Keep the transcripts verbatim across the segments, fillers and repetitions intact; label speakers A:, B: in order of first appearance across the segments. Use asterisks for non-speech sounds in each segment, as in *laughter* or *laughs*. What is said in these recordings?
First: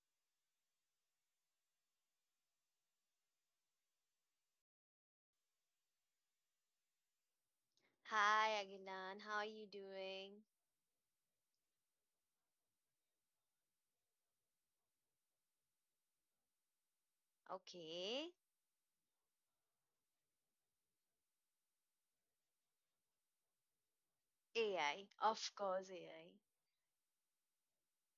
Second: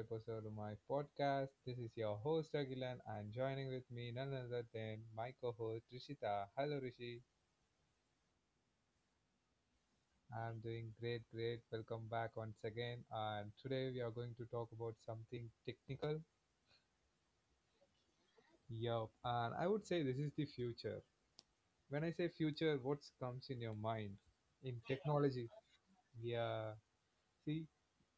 A: episode of my podcast. This is your host Agilan and joining with me none other than my co-host Rishita. Hello Rishi.
B: Hi, Agilan. How are you doing?
A: I'm doing great, great. Welcome back once again. And today we are going to talk about something technical.
B: Okay.
A: Yup. And I would say this is the future. When I say future, what comes in your mind? In
B: A I.
A: technology.
B: Of course, A I.
A: Yeah. See,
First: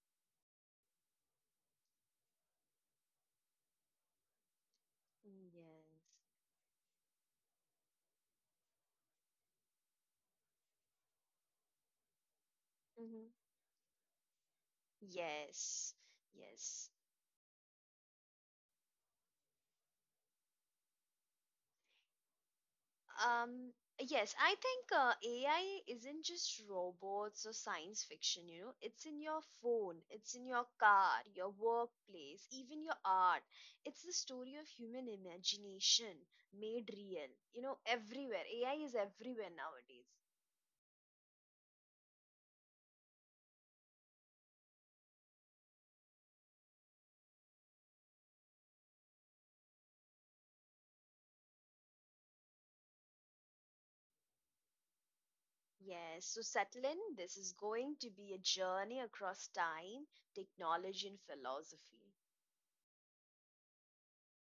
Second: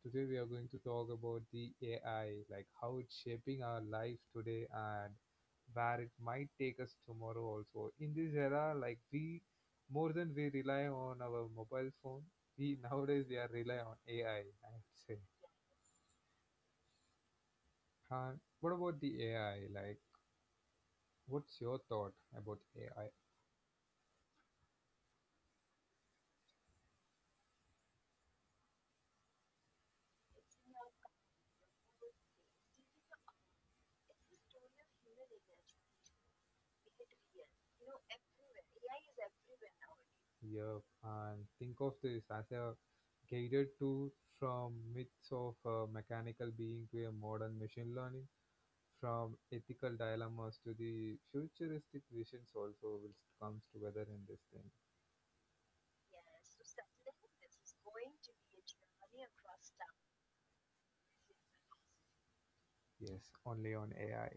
A: today we are going to talk about the A I, like how it's shaping our life today and
B: Yes.
A: where it might take us tomorrow also. In this era, like we more than we rely on our mobile phone, we *laughs*
B: hmm
A: nowadays we are rely on A I, I I would say.
B: Yes. Yes.
A: And what about the A I? Like what's your thought about A I
B: Um, yes, I think uh, A I isn't just robots or science fiction, you know. It's in your phone, it's in your car, your workplace, even your art. It's the story of human imagination made real. You know, everywhere. A I is everywhere nowadays.
A: here? And think of this as a guided tool from myths of a mechanical being to a modern machine learning. From ethical dilemmas to the futuristic visions also will comes together in this thing.
B: Yes, so settle in. This is going to be a journey across time, technology, and philosophy.
A: Yes, only on A I.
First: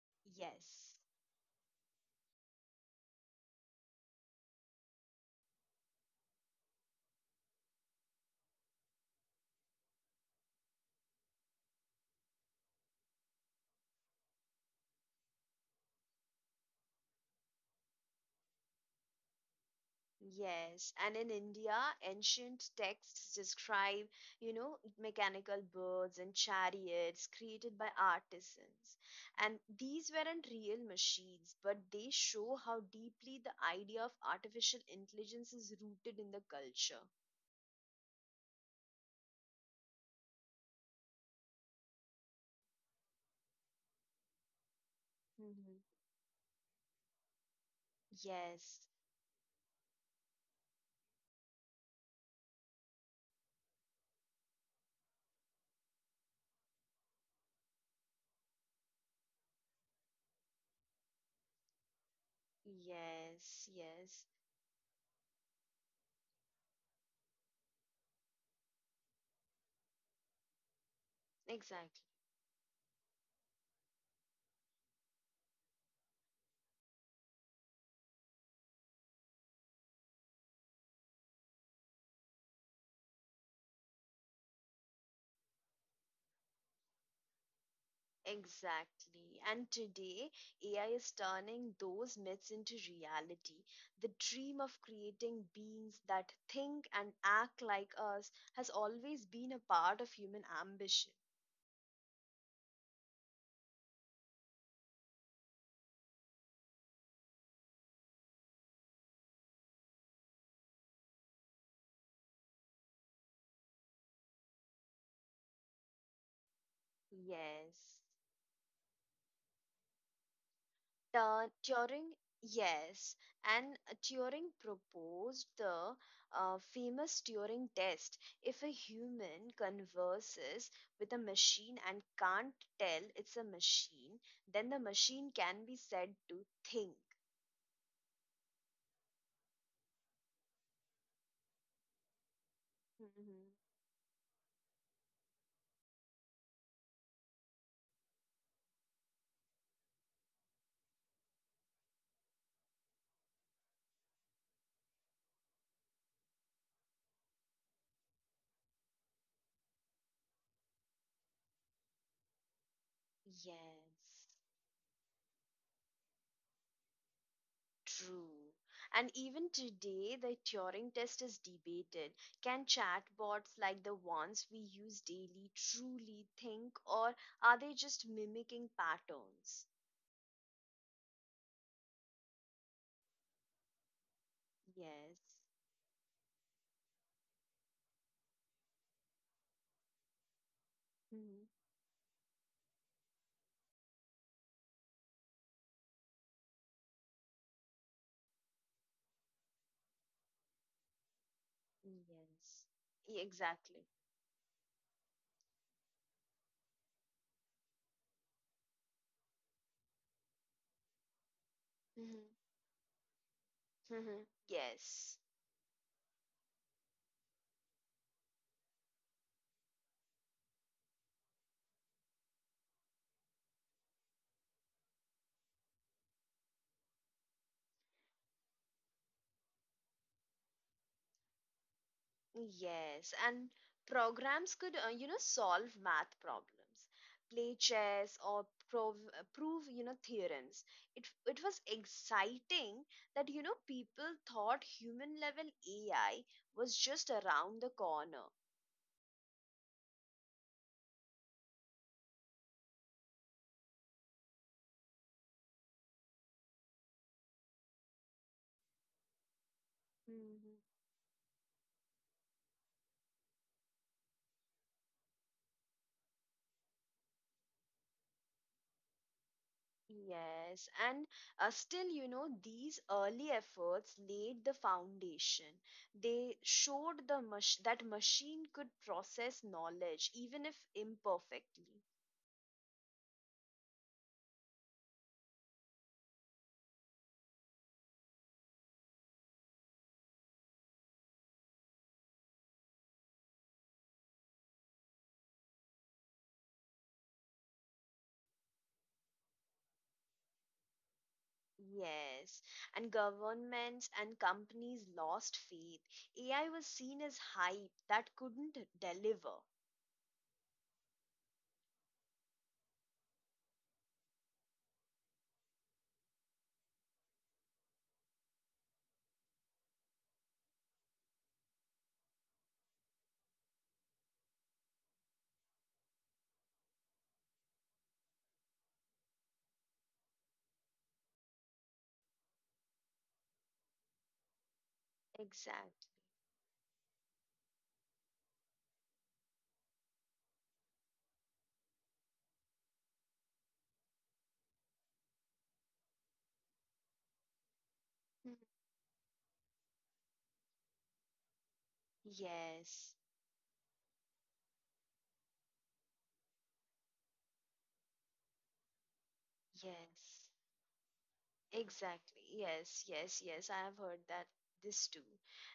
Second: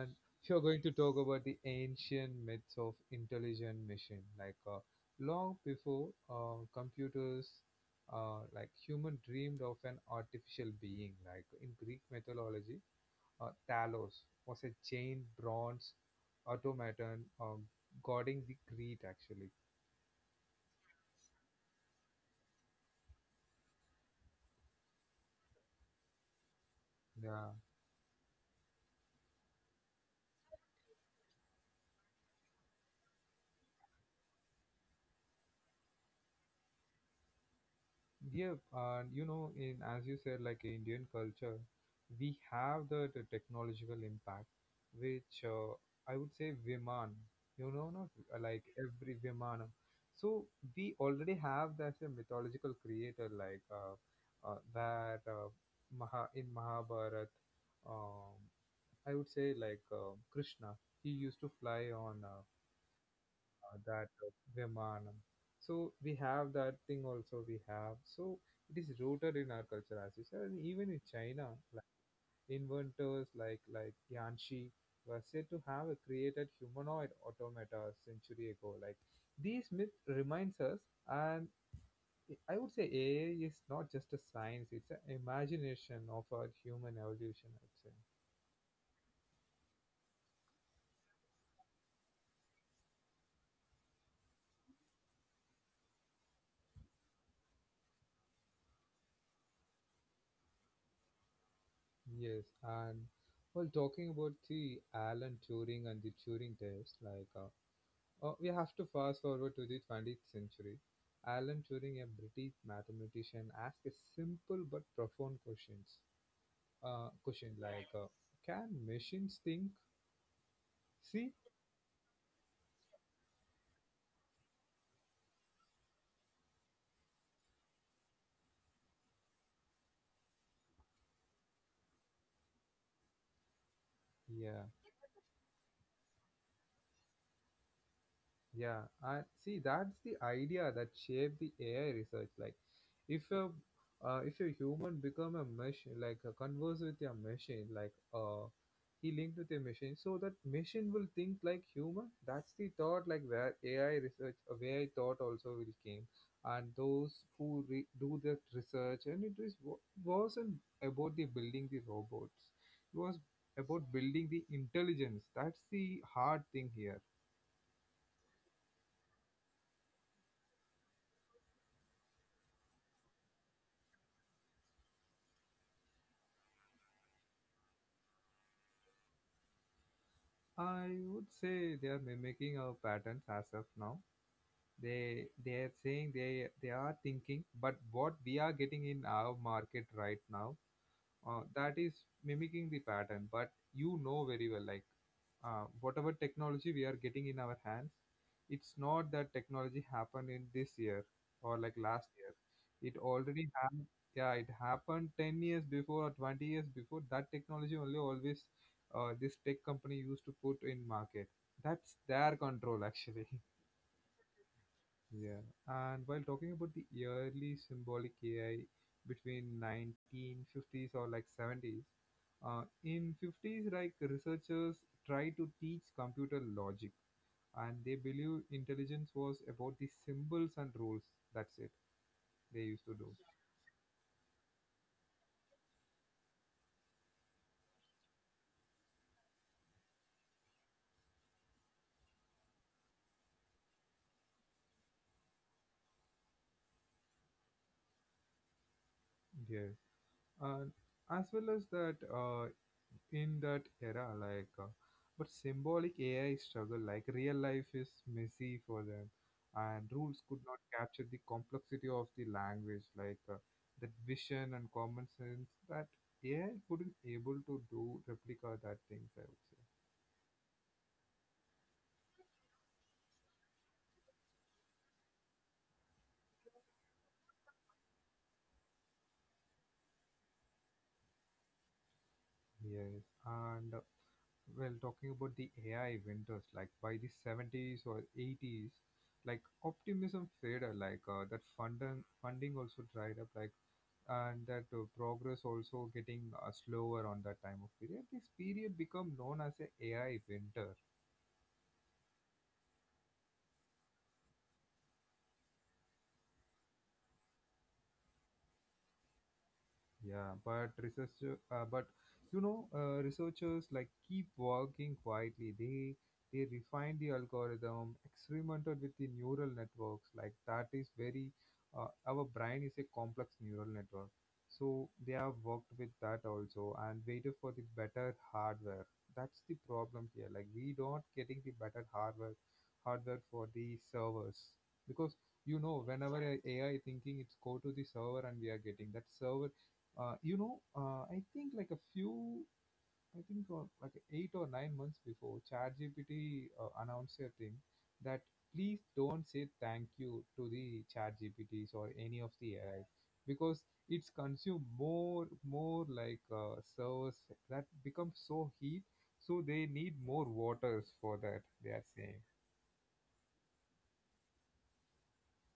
A: And if you're going to
B: Yes,
A: talk about the ancient myths of intelligent machine, like uh, long before uh, computers, uh, like human dreamed of an artificial being. Like in Greek mythology, uh, Talos was a giant bronze automaton um, guarding the Crete actually.
B: yes. And in India, ancient texts describe, you know, mechanical birds and chariots
A: Yeah.
B: created by artisans. And these weren't real machines, but they show how deeply the idea of artificial intelligence is rooted in the culture.
A: Yeah, and you know, in as you said, like in Indian culture, we have the, the technological impact, which uh,
B: hmm
A: I would say Viman, you know, not uh, like
B: Yes,
A: every Vimana. So we already have that a mythological creator, like uh, uh, that uh, Maha in Mahabharat. Um, I would say like uh, Krishna, he used to fly on uh,
B: yes,
A: uh, that uh,
B: yes.
A: Brahmanam. So we have that thing also we have. So it is rooted in our culture as you said. And even in China, like
B: Exactly.
A: inventors like like Yanxi were said to have created humanoid automata a century ago. Like these myth reminds us and I would say A I is not just a science, it's an imagination of our human evolution, I'd say.
B: Exactly. And today, A I is turning those myths into reality. The dream of creating beings that think and act like us has always been a part of human ambition.
A: Yes, and well, talking about the Alan Turing and the Turing test, like uh, Uh, we have to fast forward to the twentieth century. Alan Turing, a British mathematician, asked a simple but profound questions. Uh, question like,
B: Yes.
A: uh, can machines think? See?
B: Uh, Turing, yes, and Turing proposed the uh, famous Turing test. If a human converses with a machine and can't tell it's a machine,
A: Yeah.
B: then the machine can be said to think.
A: Yeah, and see, that's the idea that shaped the A I research. Like, if a
B: Mhm.
A: uh, if a human become a machine, like uh, converse with a machine, like uh, he linked with a machine, so that machine will think like human. That's the thought, like where A I research, uh, where A I thought also will came, and those who re- do that research, and it is wa- wasn't about the building the robots. It was about
B: Yes.
A: building the intelligence. That's the hard thing here.
B: True. And even today, the Turing test is debated. Can chatbots like the ones we use daily truly think, or are they just mimicking patterns?
A: I would say they are mimicking our patterns as of now. They
B: Yes.
A: they are saying they they are thinking, but what we are getting in our market right now, uh,
B: Mhm.
A: that is mimicking the pattern. But you know very well, like uh, whatever technology we are getting in our hands, it's not that technology happened in this year or like last year,
B: Yes.
A: it
B: Yeah,
A: already
B: exactly.
A: happened. Yeah, it happened ten years before or twenty years before. That technology only always uh, this tech company used to put in market. That's
B: Mhm.
A: their control actually.
B: Mhm. Yes.
A: Yeah, and while talking about the early symbolic A I between nineteen fifties or like seventies, uh, in fifties, like researchers try to teach computer logic, and they believe intelligence was about the symbols and rules. That's it. They used to do.
B: Yes, and programs could, uh, you know, solve math problems, play chess, or prove, uh, prove, you know, theorems. It it was exciting that, you know, people thought human level A I was just around the corner.
A: Yeah. And as well as that uh, in that era like uh, but symbolic AI struggle, like real life is messy for them, and rules could not
B: hmm
A: capture the complexity of the language, like uh, that vision and common sense. That AI couldn't able to do replica that things, I would say.
B: Yes, and uh, still, you know, these early efforts laid the foundation. They showed the mach- that machine could process knowledge, even if imperfectly.
A: Yes, and well, talking about the AI winters, like by the seventies or eighties, like optimism faded, like uh, that funding funding also dried up, like, and that uh, progress also getting uh, slower on that time of period. This period become known as a AI winter.
B: Yes, and governments and companies lost faith. A I was seen as hype that couldn't deliver.
A: Yeah, but researcher, uh, but you know, uh, researchers like keep working quietly. They they refine the algorithm, experimented with the neural networks. Like that is very, uh, our brain is a complex neural network. So they have worked with that also and waited for the better hardware. That's the problem here. Like we don't getting the better hardware, hardware for the servers, because you know
B: Exact.
A: whenever a AI thinking it's go to the server and we are getting that server. uh, you know, uh, I think like a few, I think uh, like eight or nine months before, ChatGPT uh, announced a thing that
B: Mhm.
A: please don't say thank you to the ChatGPTs or any of the A I,
B: Yes,
A: because it's consume more, more like uh, servers, that become so heat, so they need more
B: yes,
A: waters for that. They are
B: exactly.
A: saying.
B: Yes, yes, yes. I have heard that this too.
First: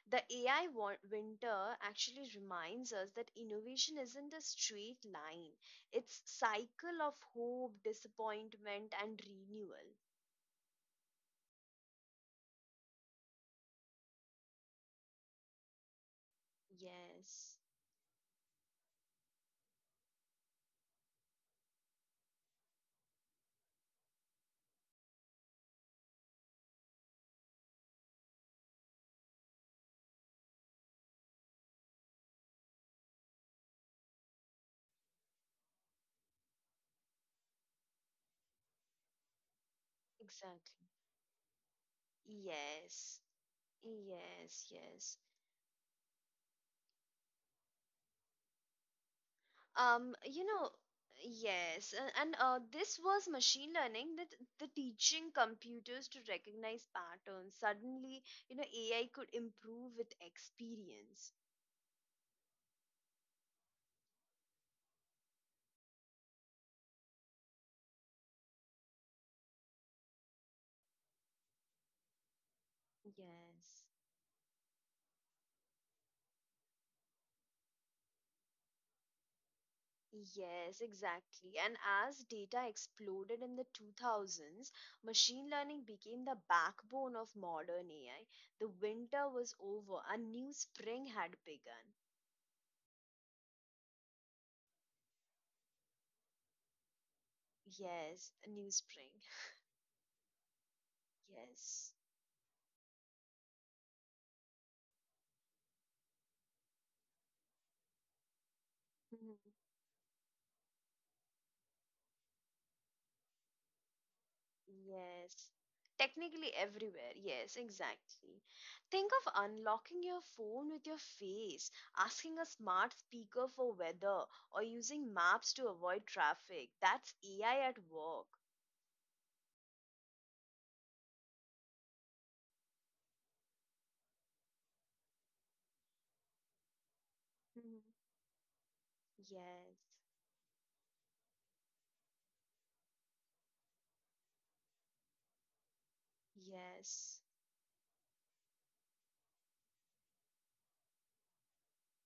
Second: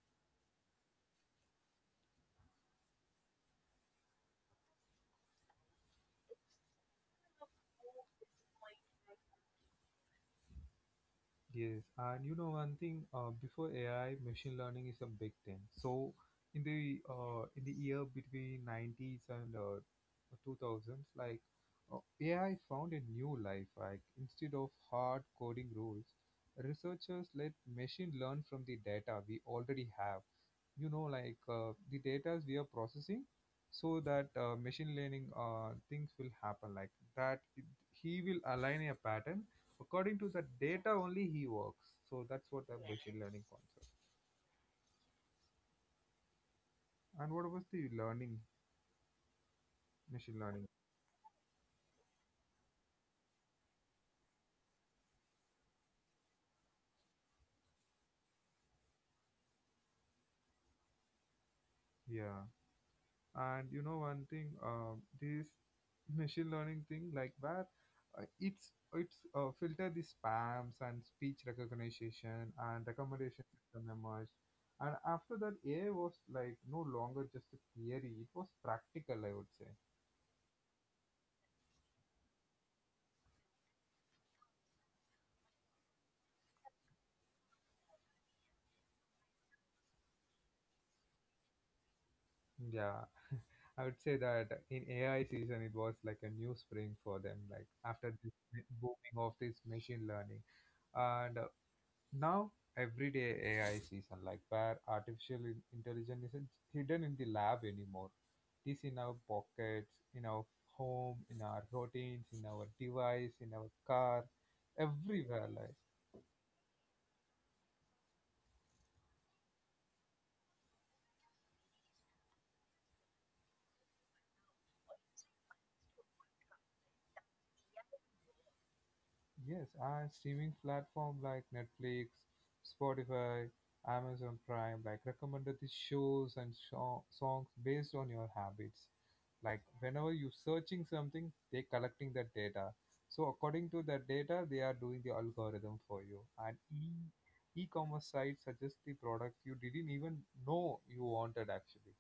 B: The A I wa- winter actually reminds us that innovation isn't a straight line. It's cycle of hope, disappointment, and renewal.
A: Yes, and you know one thing, uh, before A I, machine learning is a big thing. So in the uh, in the
B: Yes,
A: year between nineties and uh, two thousands, like uh, A I found a new life. Like instead of hard coding rules, researchers let machine learn from the data we already have. You know, like uh, the data we are processing, so that uh, machine learning uh, things will happen, like that it, he will align a pattern. According to the data only
B: exactly.
A: he works. So that's what a machine learning
B: Yes.
A: concept.
B: Yes, yes.
A: And what was the learning machine learning?
B: Um, you know, yes, a- and uh, this was machine learning that the teaching computers to recognize patterns. Suddenly, you know, A I could improve with experience.
A: Yeah, and you know one thing, um, this *laughs* machine learning thing, like where uh, it's it's uh, filter the spams and speech recognition and recommendation system
B: Yes.
A: emerged. And after that, AI was like no longer just a theory, it was practical, I would say.
B: Yes, exactly. And as data exploded in the two thousands, machine learning became the backbone of modern A I. The winter was over, a new spring had begun.
A: Yeah, I would say that in AI season it was like a new spring for them. Like after this
B: Yes, a new spring.
A: booming of this machine learning and uh,
B: Yes.
A: now, everyday A I season, like where artificial in- intelligence isn't hidden in the lab anymore. It is in our
B: Mhm.
A: pockets, in our home, in our routines, in our device, in our car, everywhere.
B: Yes.
A: Like,
B: Technically everywhere. Yes, exactly. Think of unlocking your phone with your face, asking a smart speaker for weather, or using maps to avoid traffic. That's A I at work.
A: yes, and streaming platform like Netflix, Spotify, Amazon Prime, like recommended the shows and sho- songs
B: Mhm.
A: based on your habits. Like
B: Yes.
A: whenever you're searching something, they're collecting that data. So according to that data, they are doing the algorithm for you. And e
B: Yes.
A: e-commerce sites suggest the products you didn't even know you wanted actually.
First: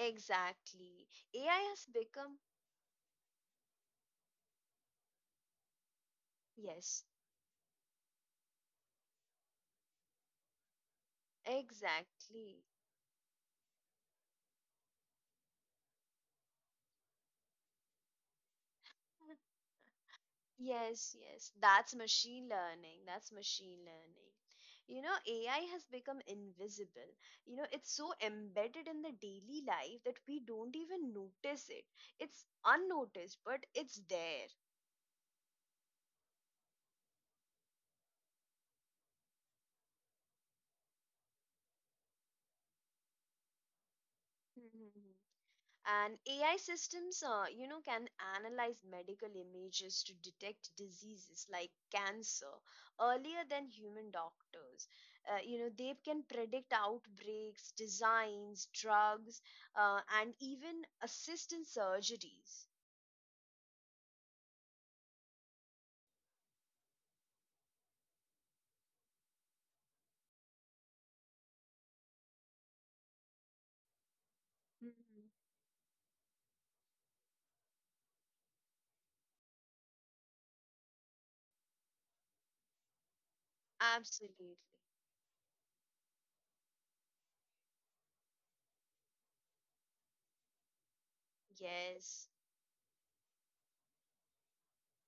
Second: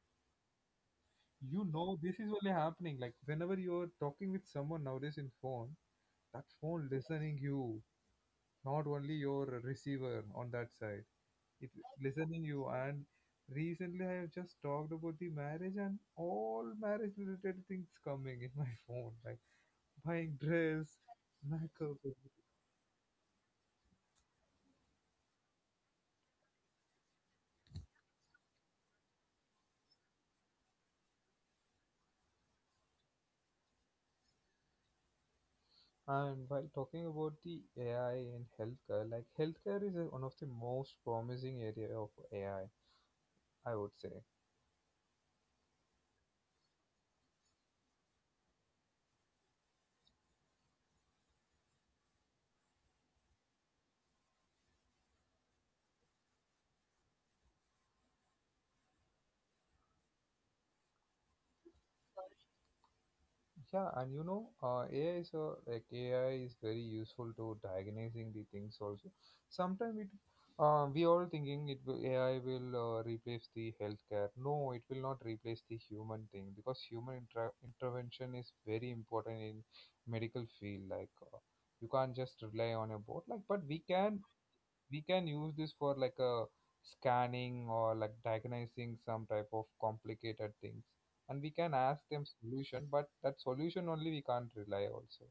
B: Exactly. A I
A: You
B: has
A: know this is
B: become.
A: only happening. Like whenever you're talking with someone nowadays in phone, that phone
B: Yes,
A: listening you, not only your receiver on that side, it listening you.
B: exactly.
A: And recently I have just talked about the marriage and all marriage related things coming in *laughs* my phone, like buying dress,
B: Yes, yes, that's
A: makeup.
B: machine learning. That's machine learning. You know, A I has become invisible. You know, it's so embedded in the daily life that we don't even notice it. It's unnoticed, but it's there.
A: And while talking about the AI and healthcare, like healthcare is uh, one of the most promising area of AI, i I would say.
B: *laughs* And AI systems uh, you know, can analyze medical images to detect diseases like cancer earlier than human doctors. Uh, you know, they can predict outbreaks, designs drugs, uh, and even assist in surgeries.
A: Yeah, and you know, uh, A I is a, like A I is very useful to diagnosing the things also. Sometimes it, uh, we all thinking it will, A I will uh, replace the healthcare. No, it will not
B: Mhm.
A: replace the human thing, because human intra- intervention is very important in medical field. Like uh, you can't just rely on a bot. Like, but we can
B: Absolutely.
A: we can use this for like a scanning or like diagnosing some type of complicated things, and we can ask them
B: Yes.
A: solution, but that solution only we can't rely also.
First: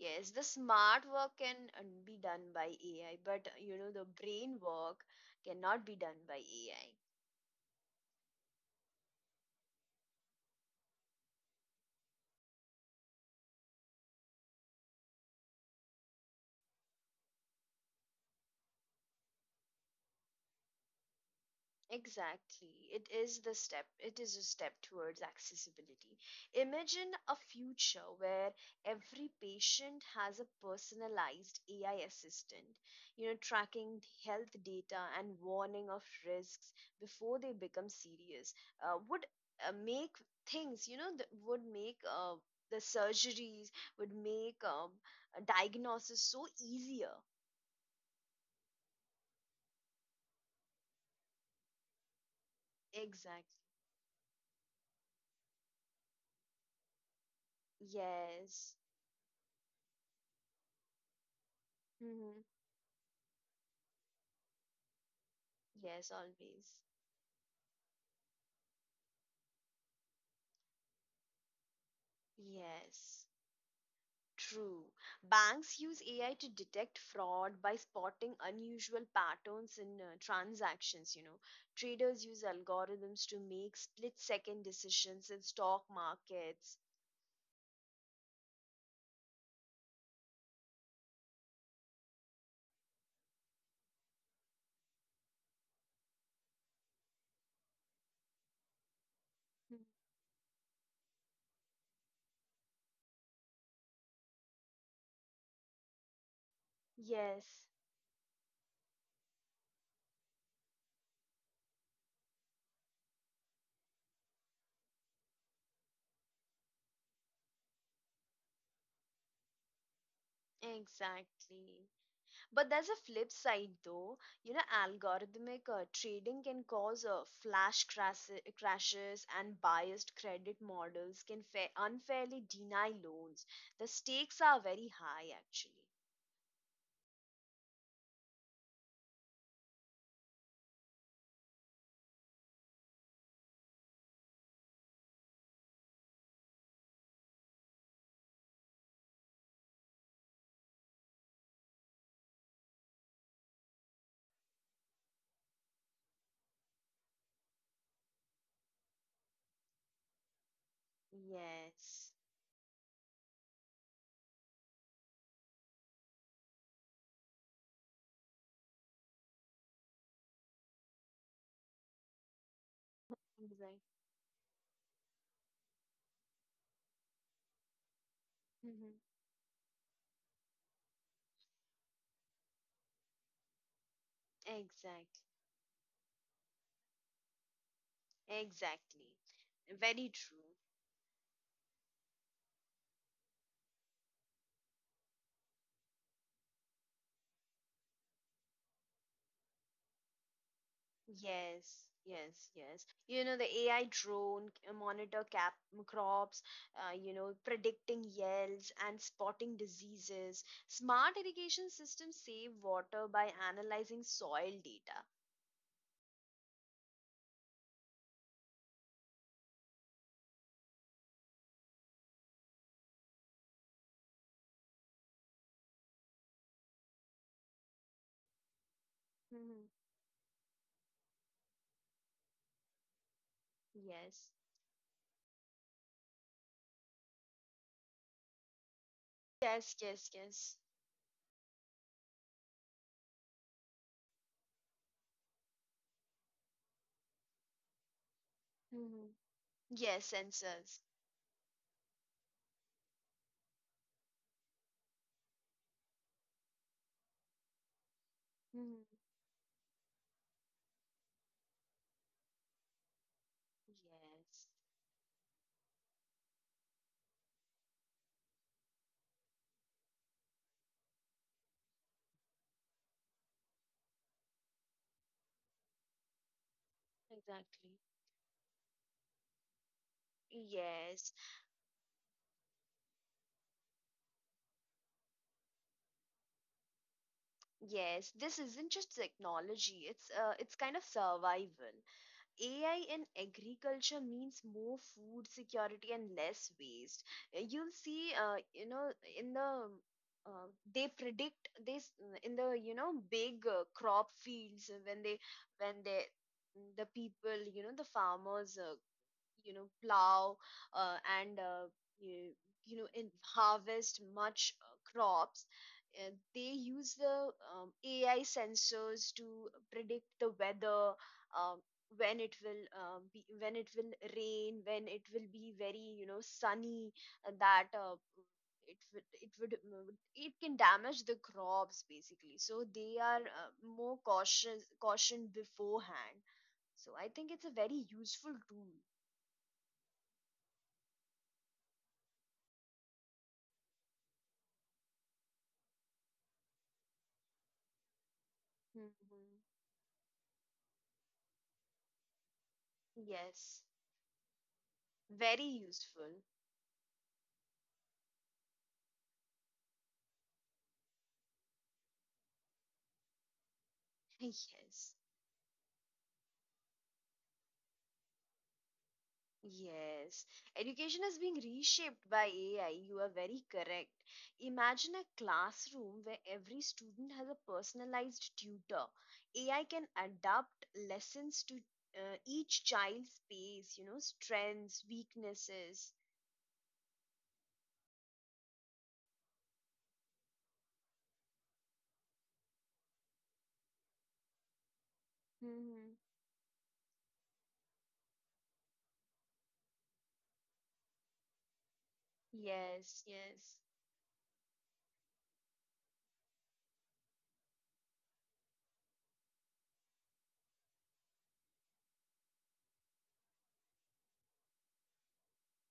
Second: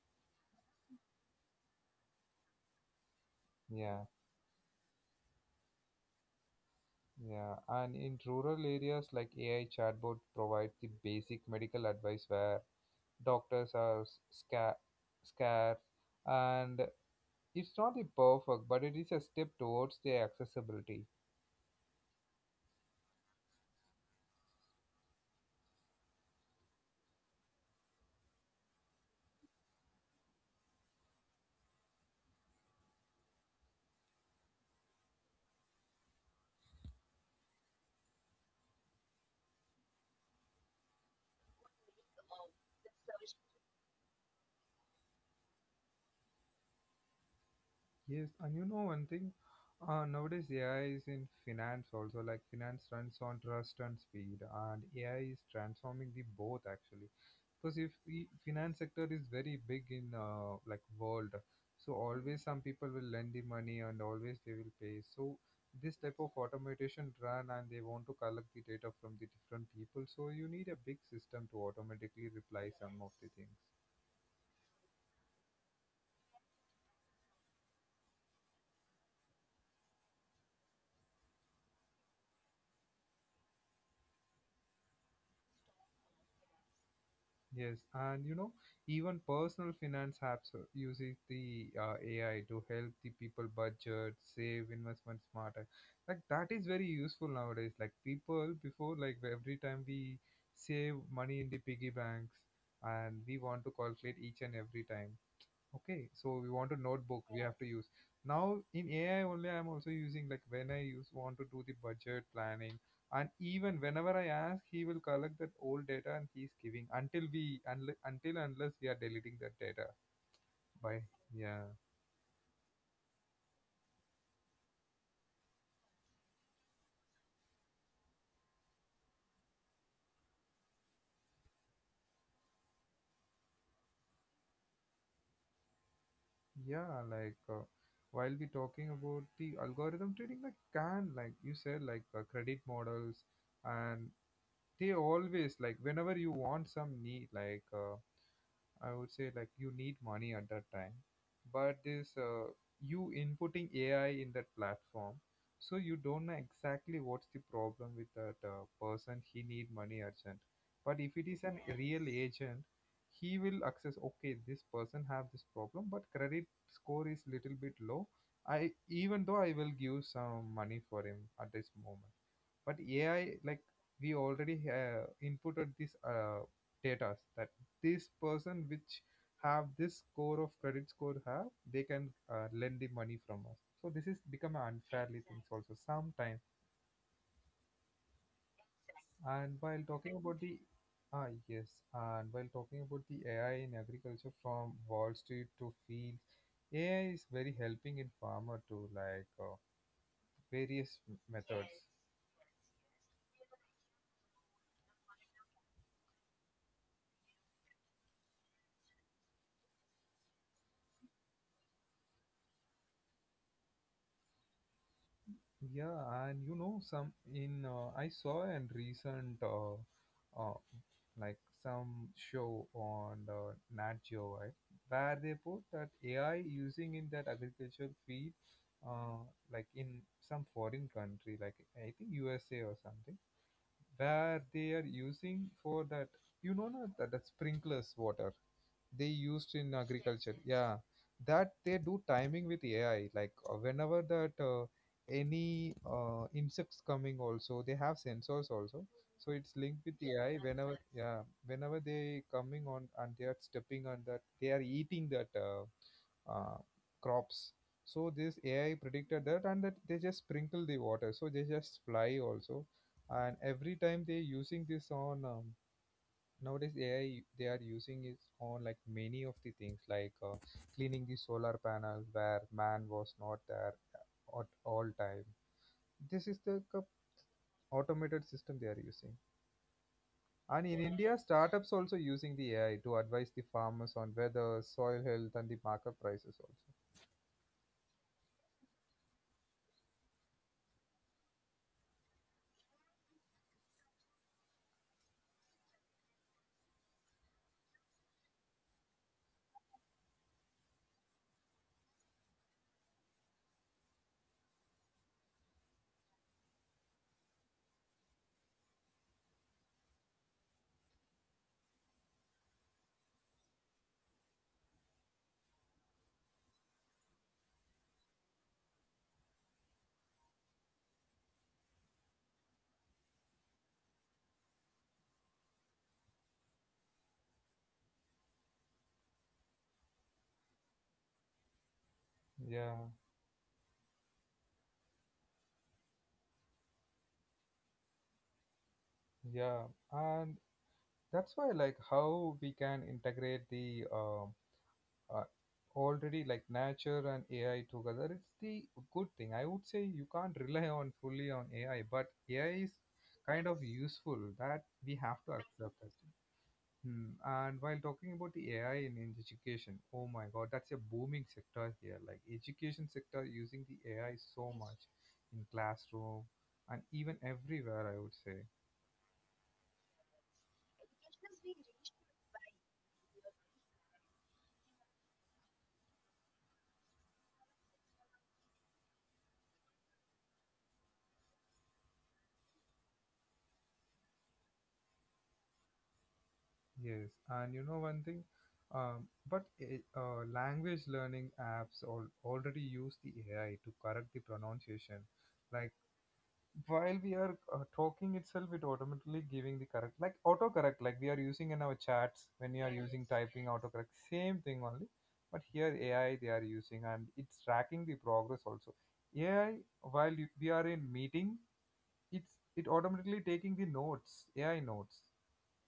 B: Yes. The smart work can uh, be done by A I, but uh, you know,
A: Yeah,
B: the brain work cannot be done by A I.
A: yeah, and in rural areas, like AI chatbot provides the basic medical advice where doctors are s- sca- scarce. And it's not the perfect, but it is a step towards the accessibility.
B: Exactly. It is the step, it is a step towards accessibility. Imagine a future where every patient has a personalized A I assistant, you know, tracking health data and warning of risks before they become serious. Uh, would uh, make things, you know, that would make uh, the surgeries, would make um, a diagnosis so easier.
A: Yes, and you know one thing, uh, nowadays A I is in finance also. Like finance runs on
B: Exactly.
A: trust and speed, and A I is transforming the both actually. Because if the
B: Yes.
A: finance sector is very big in uh, like world, so
B: hmm
A: always some people will lend the money and always they will pay. So this
B: Yes,
A: type of
B: always.
A: automation run and they want to collect the data from the different people. So you need a big system to automatically reply some of
B: Yes,
A: the things.
B: true. Banks use A I to detect fraud by spotting unusual patterns in uh, transactions, you know. Traders use algorithms to make split-second decisions in stock markets.
A: Yes, and you know, even personal finance apps uh, uses the uh, A I to help the people budget, save, investment smarter. Like that is very useful nowadays. Like people before, like every
B: Mhm.
A: time we save money in the piggy banks, and we want to calculate each and every time, okay, so we want a notebook we have
B: Yes,
A: to use. Now in AI only, I'm also using, like when I use want to do the budget planning, and even whenever I ask, he will collect that old data and he's giving until we unle- until unless we are deleting that data by. Yeah,
B: exactly. But there's a flip side though. You know, algorithmic uh, trading can cause uh, flash crash- crashes and biased credit models can fa- unfairly deny loans. The stakes are very high actually.
A: yeah, like uh, while we talking about the algorithm trading, like, can, like you said, like uh, credit models, and they always, like whenever you want some need, like uh, I would say like you need money at that time, but this uh, you inputting A I in that platform, so you don't know exactly what's the problem with that uh, person. He need money urgent, but if it is an real
B: Yes.
A: agent, he will access. Okay, this person have this problem, but credit score is little bit low. I, even though I will give some money for him at this moment, but AI, like,
B: Exactly.
A: we already uh, inputted this uh, data that this person
B: Mm-hmm.
A: which have this score of credit score have, they can uh, lend the money from us, so this is become an
B: Exactly.
A: unfairly things also sometimes.
B: Exactly.
A: And while
B: Very
A: talking about the,
B: true.
A: ah, yes, and while talking about the A I in agriculture, from Wall Street to fields, A I is very helping in farmer to like uh, various m- methods.
B: Yes, yes, yes. You know, the A I drone c- monitor cap crops, uh, you know, predicting yields and spotting diseases. Smart irrigation systems save water by analyzing soil data.
A: Yeah, and you know, some in uh, I saw in recent uh, uh, like some show on uh, Nat Geo, right, where they put that A I using in that agricultural field, uh,
B: hmm
A: like in some foreign country, like I think U S A or something,
B: Yes.
A: where they are using for that, you know, not that, that sprinklers water they used
B: Yes,
A: in
B: yes,
A: agriculture,
B: yes.
A: yeah, that they do timing with AI, like uh, whenever that uh, any uh, insects coming also, they have sensors also,
B: hmm
A: so it's linked
B: Yes,
A: with AI
B: sensors.
A: whenever, yeah, whenever they coming on and they are stepping on that, they are eating that uh, uh, crops, so this AI
B: hmm
A: predicted that, and that they just sprinkle the water, so they just fly also. And every time they
B: Yes,
A: using this on um, nowadays A I they are using is on like many of the things, like uh, cleaning the solar panels where man was not there at all time. This is the co-
B: exactly.
A: automated system they are using. And in
B: Yes,
A: India, startups also using the A I to advise the farmers on weather, soil health, and the market prices also.
B: yes. This isn't just technology. It's uh, it's kind of survival. A I in agriculture means more food security and less waste. Uh, You'll see, uh, you know, in the uh, they predict this, mm, in the, you know, big uh, crop fields, uh, when they, when they mm, the people, you know, the farmers, uh, you know, plow, uh, and uh, you, you know, in harvest much uh, crops, uh, they use the um, AI sensors to predict the weather, um, when it will, um, be, when it will rain, when it will be very, you know, sunny, uh, that uh, it would, it would mm, it can damage the crops basically, so
A: Yeah,
B: they are uh, more cautious caution beforehand. So I think it's a very useful tool.
A: yeah, and that's why, like, how we can integrate the um uh, already, like, nature and A I together, it's the good
B: Mhm.
A: thing. I would say you can't rely on fully on A I, but A I is kind
B: Yes,
A: of useful that we have to
B: very
A: accept it.
B: useful.
A: Hmm. And while talking about the A I in, in education, oh my God, that's a booming sector here. Like, education sector using the A I so
B: *laughs*
A: much
B: Yes,
A: in classroom and even everywhere, I would say.
B: yes. Education is being reshaped by A I. You are very correct. Imagine a classroom where every student has a personalized tutor. A I can adapt lessons to uh, each child's pace, you know, strengths, weaknesses.
A: Yes, and you know one thing, um, but a- uh, language learning apps all, already use the A I to correct the pronunciation. Like,
B: hmm
A: while we are uh, talking itself, it automatically giving the correct, like autocorrect, like we are using in our chats when you are
B: Yes,
A: using, yes, typing
B: yes,
A: autocorrect, same thing only. But here A I they are using, and it's tracking the progress also. A I while you, we are in meeting, it's it automatically taking the notes, A I notes.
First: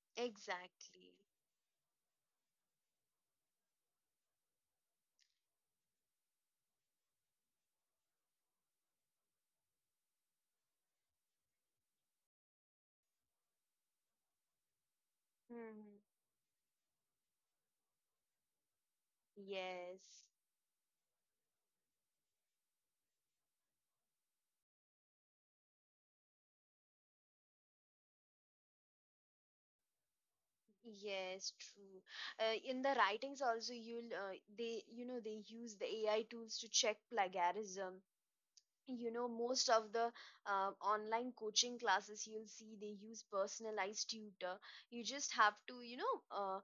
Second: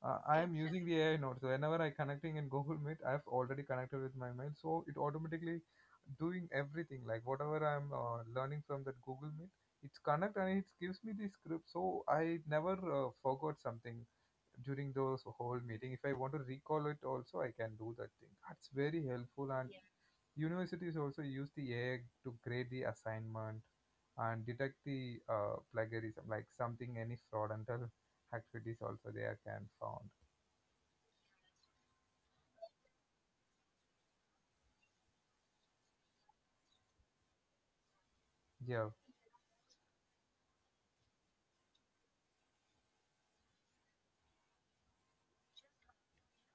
A: uh, I am using the
B: exactly.
A: AI now, so whenever I connecting in Google Meet, I've already connected with my mail, so it automatically doing everything, like whatever I'm uh, learning from that Google Meet, it's connect and it gives me the script, so I never uh, forgot something during those whole
B: hmm
A: meeting. If I want to recall it also, I can do that thing. That's very helpful. And
B: Yes.
A: universities also use the AI to grade the assignment and detect the uh, plagiarism, like something, any fraudulent activities also, they are can found.
B: Yes, true. Uh, in the writings also, you'll uh, they, you know, they use the A I tools to check plagiarism.
A: Yeah,
B: You know, most of the uh, online coaching classes, you'll see they use personalized tutor. You just have to, you know, uh,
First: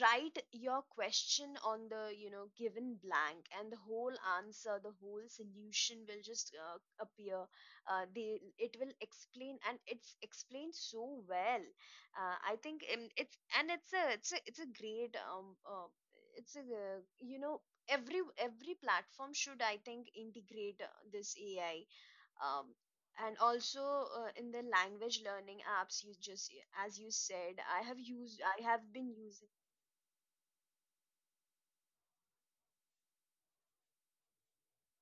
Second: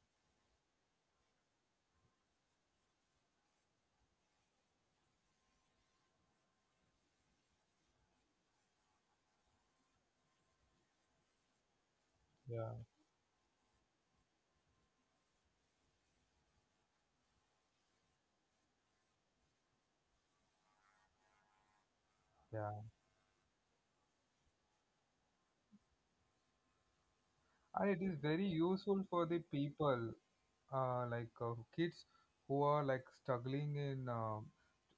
B: write your question on the, you know, given blank and the whole answer, the whole solution will just uh, appear. Uh, they, it will explain and it's explained so well. uh, I think
A: yeah,
B: um, it's and it's a it's a it's a great um uh, it's a uh, you know, every every platform should, I think, integrate uh, this AI. um
A: yeah.
B: and also uh, in the language learning apps, you just, as you said, I have
A: And it is
B: used,
A: very
B: I have been
A: useful for
B: using.
A: the people, uh, like uh, kids who are like struggling in um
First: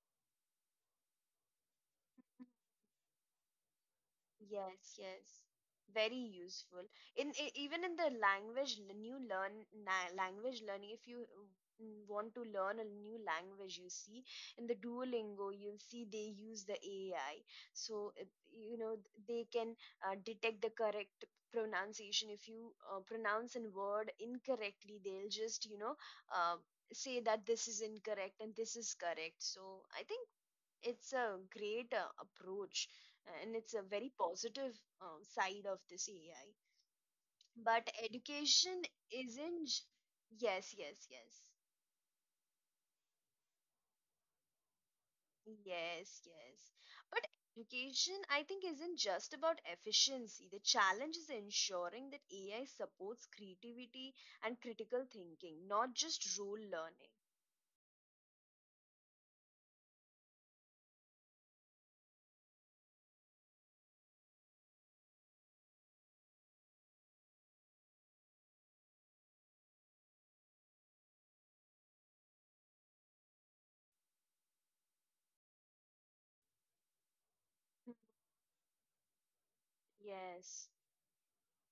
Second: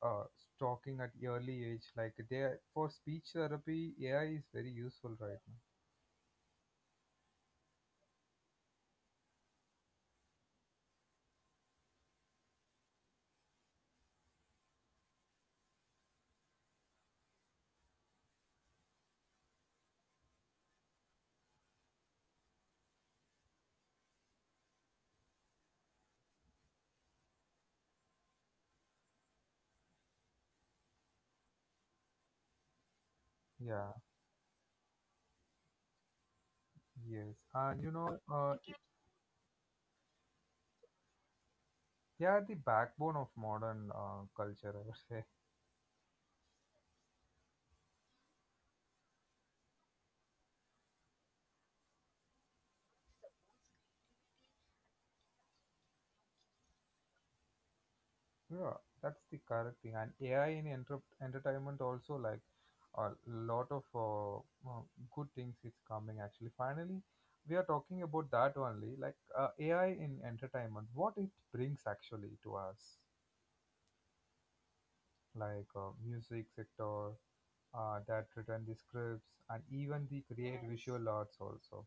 A: uh, talking at early age. Like, they are- for speech therapy, A I is very
B: Yes,
A: useful right
B: yes.
A: now.
B: Very useful. In e- even in the language, the new learn na language learning, if you uh, mm, want to learn a new language, you see in the Duolingo, you'll see they use the A I. So, it- you know, th- they can uh, detect the correct pronunciation. If you uh, pronounce a word incorrectly, they'll just, you know, uh, say that this is incorrect and this is correct. So, I think it's a great uh, approach and it's a
A: Yeah,
B: very positive uh, side of this A I.
A: yes. And you
B: But
A: know, uh,
B: education isn't. J- Yes, yes, yes.
A: they are the backbone of modern uh, culture, I would say.
B: Yes, yes. But education, I think, isn't just about efficiency. The challenge is ensuring that A I supports creativity and critical thinking, not just rule learning.
A: Yeah, that's the correct thing. And A I in enter- entertainment also, like, a lot of uh, uh, good things is coming actually. Finally, we are talking about that only, like uh, A I in entertainment, what it brings actually to us, like uh, music sector, uh, that
B: *laughs*
A: written the scripts and even the create
B: Yes.
A: visual arts also.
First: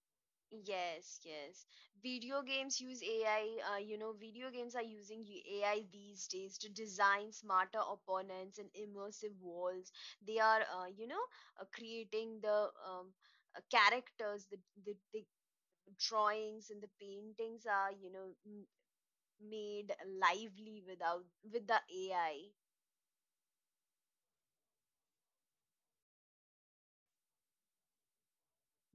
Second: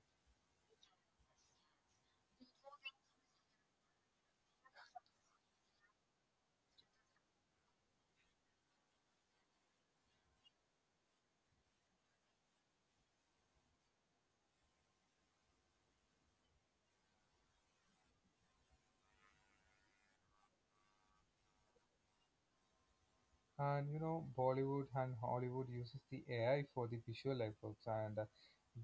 B: Yes, yes. Video games use A I. Uh, you know, video games are using y- A I these days to design smarter opponents and immersive walls. They are, uh, you know, uh, creating the um, uh, characters, the, the the drawings and the paintings are, you know, m made lively without with the A I.
A: And you know, Bollywood and Hollywood uses the AI for the visual effects and uh,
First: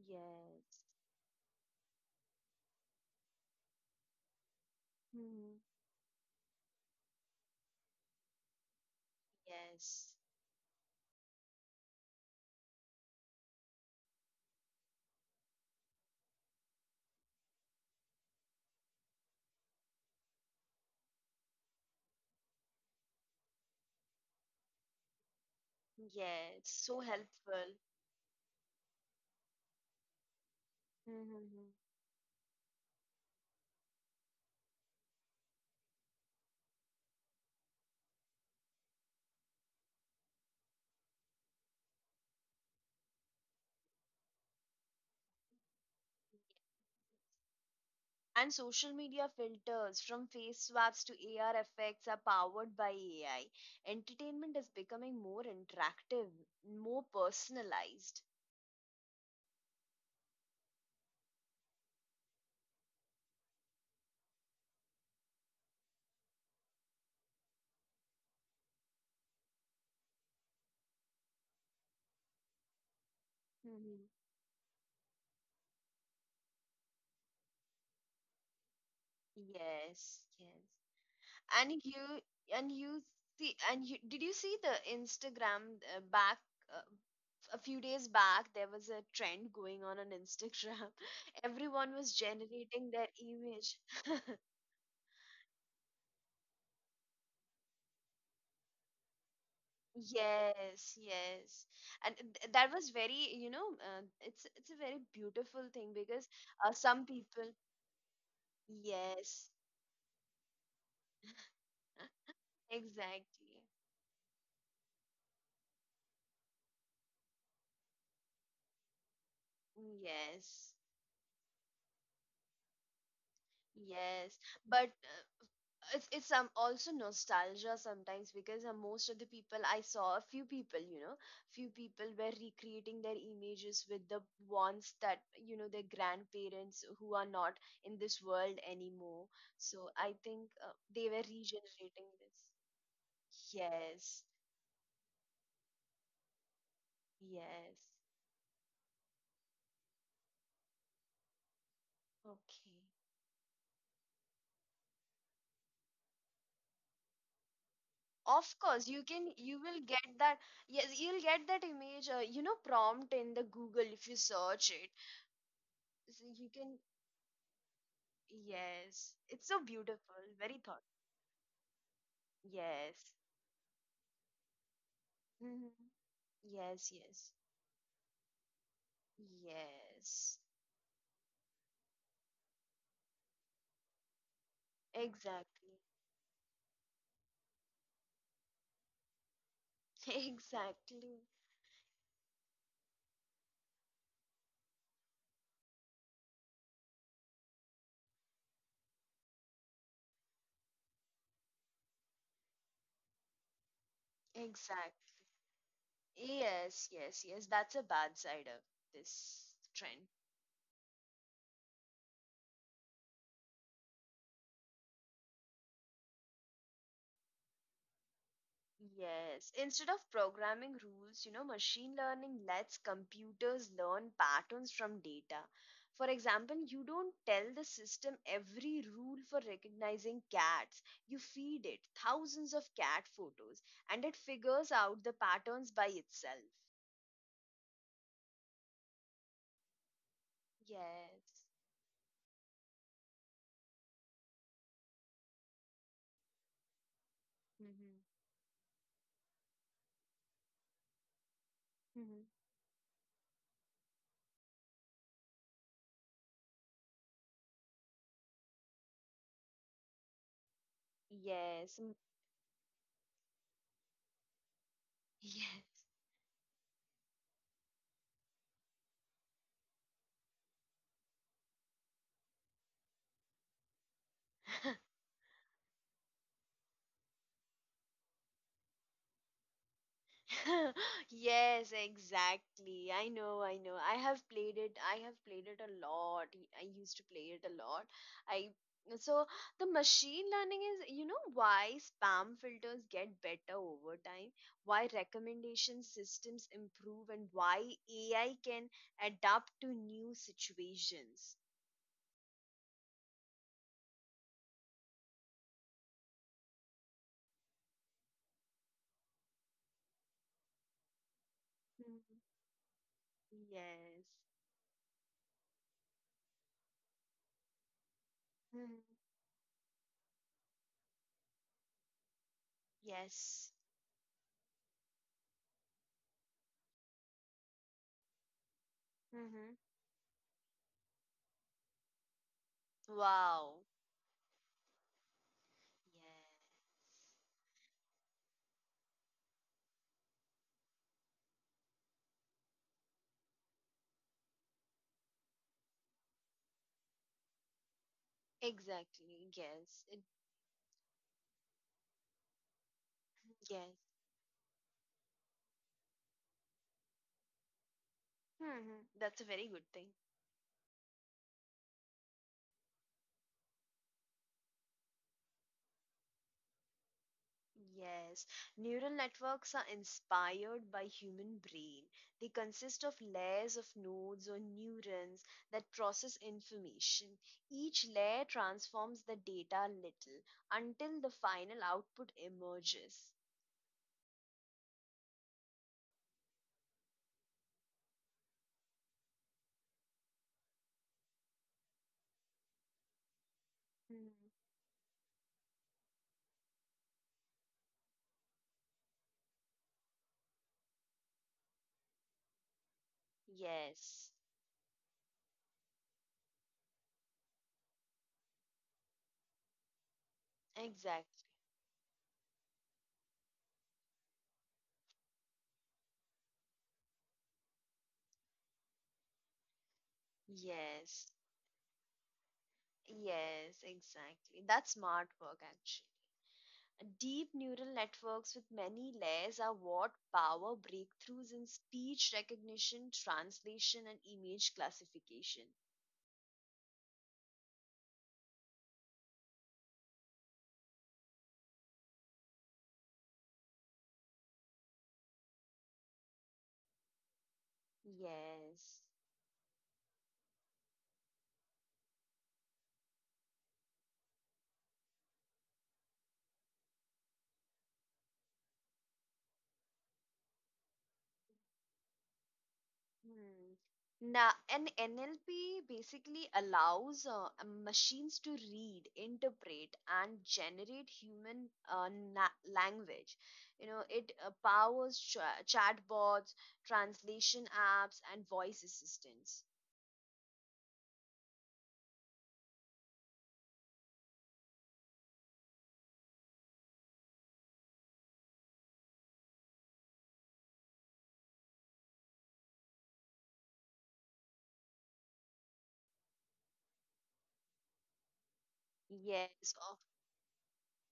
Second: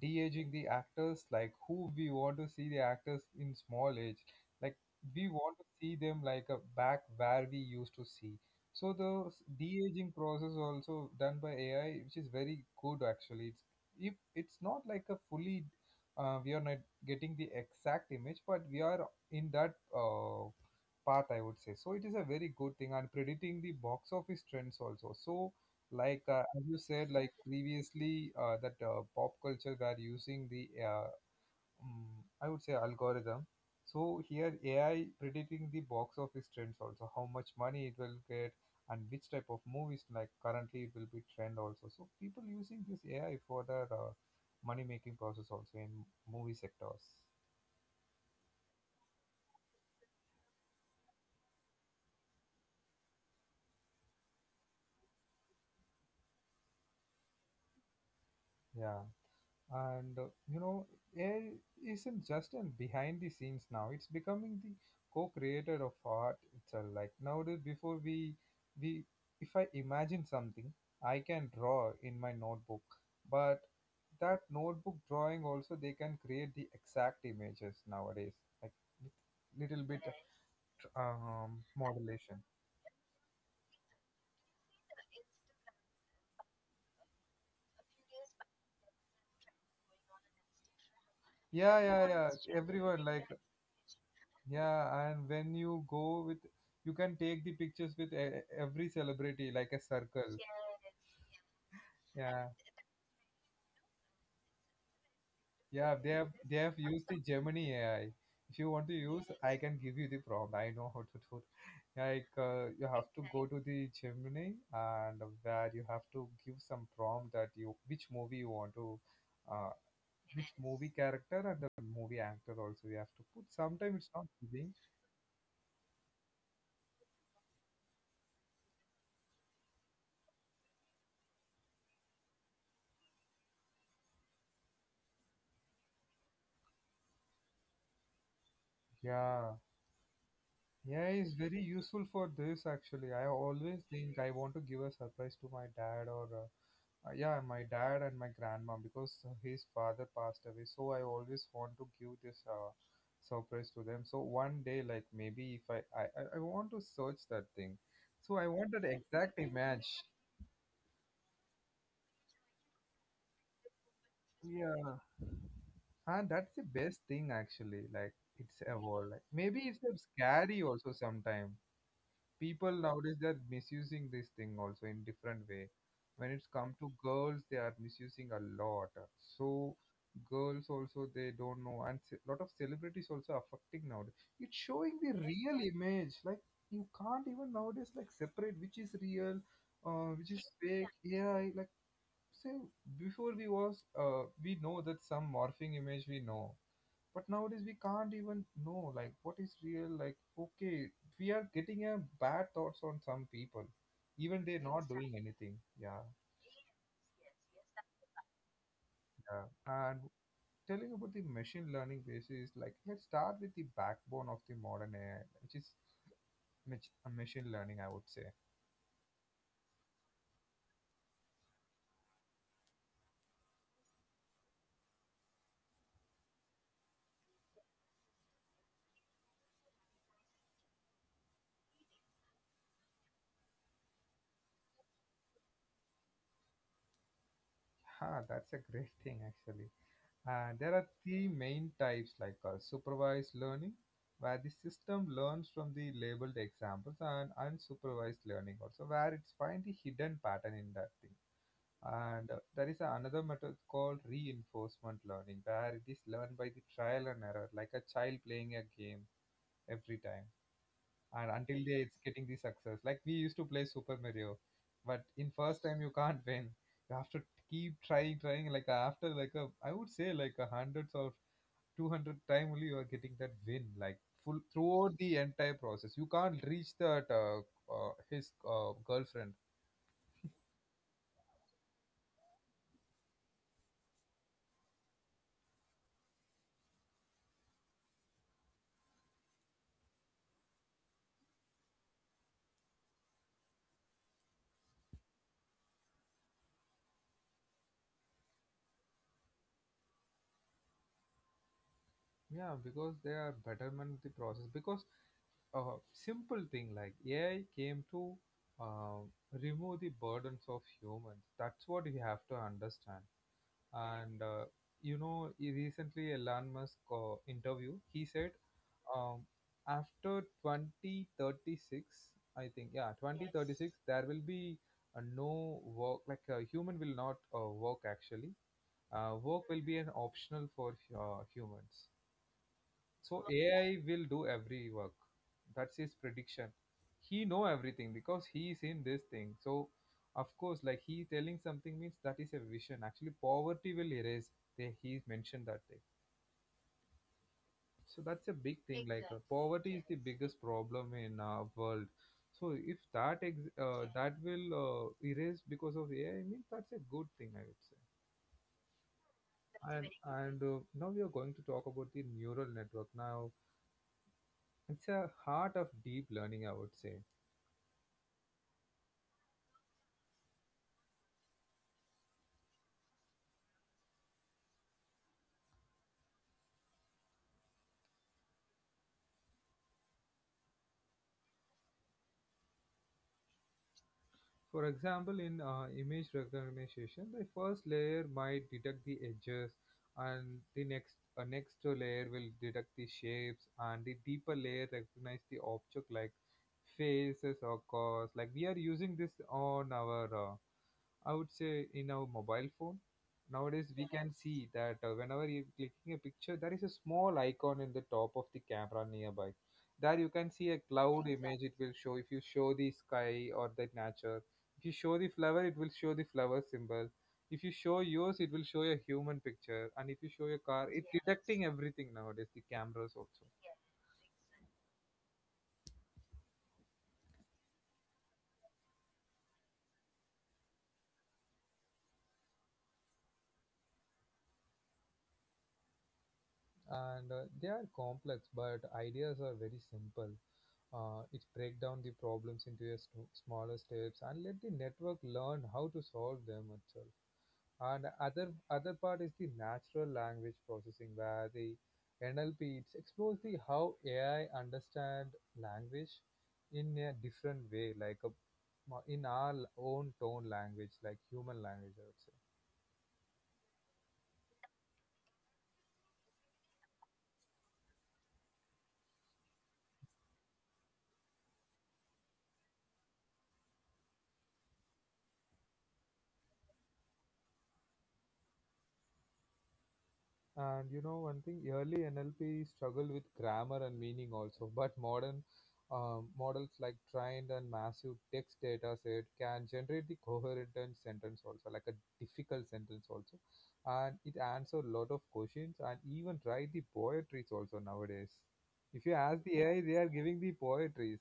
A: de-aging the
B: Yes.
A: actors, like who we want to see the actors in small age, like we want
B: hmm
A: to see them like a back where we used to see. So the s- de-aging
B: Yes.
A: process also done by AI, which is very good actually. It's, if it's not like a fully, uh, we are not getting the exact image, but we are in that uh, part, I would say. So it is a very good thing, and predicting the box office trends also. So like uh, as
B: Yes.
A: you
B: So
A: said, like
B: helpful.
A: previously uh, that uh, pop culture were using the uh,
B: hmm
A: mm, I would say algorithm. So here AI predicting the box office trends also, how much money it will get and which type of movies, like currently it will be trend also, so people using this AI for their uh, money making process also in movie sectors.
B: And social media filters from face swaps to A R effects are powered by A I. Entertainment is becoming more interactive, more personalized.
A: Yeah, and uh, you know, A I isn't just in behind the scenes now, it's becoming the co-creator of art itself. Like, nowadays, before we we if I imagine something, I can draw in my notebook, but
B: hmm
A: that notebook drawing also they can create the exact images nowadays, like with little bit of,
B: Yes, yes.
A: um,
B: And you
A: modulation.
B: and you see, and you, did you see the Instagram, uh, back uh, a few days back there was a trend going on on Instagram. *laughs*
A: Yeah,
B: Everyone
A: yeah,
B: was
A: yeah,
B: generating their
A: everyone like,
B: image.
A: yeah, and when you go with, you can take the pictures with e- every celebrity like a circle.
B: Yes, yes, and
A: Yeah,
B: th- that was very, you know, uh, it's it's a very beautiful
A: yeah.
B: thing
A: They have
B: because
A: they have
B: uh,
A: used
B: some
A: the
B: people,
A: Gemini A I. If you want to use,
B: yes,
A: I can give you the prompt. I know how to do. Like uh, you have to go to
B: exactly,
A: the Gemini, and where you have to give some prompt that you which movie you want to, uh, which
B: yes,
A: movie character and the movie actor also you have to put. Sometimes it's not
B: yes,
A: giving.
B: but uh, it's it's um also nostalgia sometimes because uh, most of the people I saw, a few people, you know, few people were recreating their images with the ones that, you know, their grandparents who are not in this world anymore.
A: Yeah.
B: So I think uh,
A: Yeah,
B: they
A: it's
B: were
A: very useful
B: regenerating
A: for this
B: this.
A: actually. I always think I
B: Yes,
A: want to give a surprise to my dad or uh, uh, yeah, my
B: yes,
A: dad and my grandma, because uh, his father passed away. So I always want to give this uh,
B: okay.
A: surprise to them. So one day, like maybe if I I, I I want to search that thing. So I
B: Of
A: want that
B: course, you can.
A: exact
B: You will
A: image.
B: get that. Yes, you'll get that image. Uh, you know, prompt in the Google if you search it.
A: Yeah,
B: So
A: and
B: you
A: that's the
B: can.
A: best thing actually. Like, it's evolved.
B: Yes,
A: Like
B: it's
A: maybe
B: so
A: it's uh,
B: beautiful,
A: scary
B: very thought.
A: also sometimes. People
B: Yes.
A: nowadays, they're misusing this thing also in different way.
B: hmm
A: When it's come to
B: Yes, yes.
A: girls, they are misusing a lot. So
B: Yes.
A: girls also, they don't know, and a lot of celebrities also affecting nowadays. It's showing the real
B: Exactly. *laughs*
A: image, like you can't even nowadays like separate which is real, uh, which is fake,
B: Exactly.
A: yeah, like say, before we was uh, we know that some morphing image we know, but nowadays we can't even know like what is real, like, okay, we are getting a bad thoughts on some people, even they're not
B: Exactly.
A: doing anything, yeah.
B: Yes, yes, yes. That's a bad side of
A: Yeah,
B: this
A: and
B: trend.
A: telling about the machine learning basis, like, let's start with the backbone of the modern AI, which is mach- uh, machine learning, I would say.
B: Yes, instead of programming rules, you know, machine learning lets computers learn patterns from data. For example, you don't tell the system every rule for recognizing cats. You feed it thousands of cat photos and it figures out the patterns by itself.
A: *laughs* Ha, that's a great thing actually. And there are three
B: Yes.
A: main types, like uh, supervised learning, where the system learns from the labeled examples, and
B: Mm-hmm.
A: unsupervised learning, also where it's find the hidden pattern in that thing.
B: Mm-hmm.
A: And uh, there is another method called reinforcement learning, where it is learned by the trial and error, like a child playing a game every time, and until they
B: Yes.
A: it's
B: mm,
A: getting the success. Like, we used to play Super Mario, but in first
B: Yes.
A: time you can't win. You have to keep trying, trying. Like, after, like a, I would say like a hundreds of two hundred time only you are getting that win, like full throughout
B: *laughs*
A: the entire process you can't reach that uh, uh, his uh, girlfriend.
B: *laughs* Yes, exactly. I know, I know. I have played it. I have played it a lot. I used to play it a lot. I So the machine learning is, you know, why spam filters get better over time, why recommendation systems improve, and why A I can adapt to new situations.
A: Yeah, because they are betterment the process, because uh, simple thing, like AI came to uh, remove the burdens of humans. That's what we
B: Mhm.
A: have to understand.
B: Yes.
A: And uh, you know, he recently a Elon Musk uh, interview, he said,
B: Mhm.
A: um, after twenty thirty-six, I think, yeah, yes,
B: Yes.
A: twenty thirty-six, there will be uh, no work, like uh, human will not uh, work actually. Uh, work
B: hmm
A: will be an optional for uh, humans, so
B: Wow.
A: AI will do every work. That's his prediction.
B: Yes.
A: He know everything because he is in this thing, so of course, like, he telling something means that is a vision. Actually, poverty will erase. They, he mentioned that thing, so that's a big thing. Like, uh,
B: Exactly,
A: poverty is
B: yes.
A: the
B: It
A: biggest problem in our world. So if that ex-
B: Yes.
A: uh, that will uh, erase because of AI, means that's a good thing, I would say.
B: hmm That's a very good
A: and
B: thing.
A: and uh, now we are going to talk about the neural network. Now it's a heart of deep learning, I would say.
B: Yes, neural networks are inspired by human brain. They consist of layers of nodes or neurons that process information. Each layer transforms the data little until the final output emerges.
A: For example, in uh, image recognition, the first layer might detect the edges, and the next a next layer will detect the shapes, and the
B: Mm.
A: deeper layer recognize the object like faces or cars. Like, we are using this on our uh, I would say, in our mobile phone. Nowadays, we can, yes,
B: Yes,
A: see that uh, whenever you're clicking a picture, there is a small icon in the top of the camera nearby. There you can see a cloud image,
B: exactly.
A: it, exactly, will show. If you show the sky or the nature, if you show the flower, it will show the flower symbol. If you show yours, it will show a human picture. And if you show your car, it's, yes,
B: Yes,
A: detecting everything nowadays, the cameras also.
B: yes, exactly. That's smart work. Deep neural networks with many layers are what power breakthroughs in speech recognition, translation, and image classification.
A: And uh, they are complex, but ideas are very simple. Uh, it break down the problems into a sm- smaller steps and let the network learn how to solve them itself. And other other
B: Yes.
A: part is the natural language processing, where the N L P, it explores the how A I understand language in a different way, like a, in our own tone language, like human language, I would say.
B: Hmm. Now, an N L P basically allows uh, machines to read, interpret, and generate human uh, na- language. You know, it uh, powers cha- chatbots, translation apps, and voice assistants.
A: And you know, one thing, early N L P struggled with grammar and meaning also, but modern um, models like trained and massive text data set can generate the coherent and sentence also, like a difficult sentence also. And it answers a lot of questions and even write the poetries also nowadays. If you ask the A I,
B: Yes.
A: they are giving the poetries.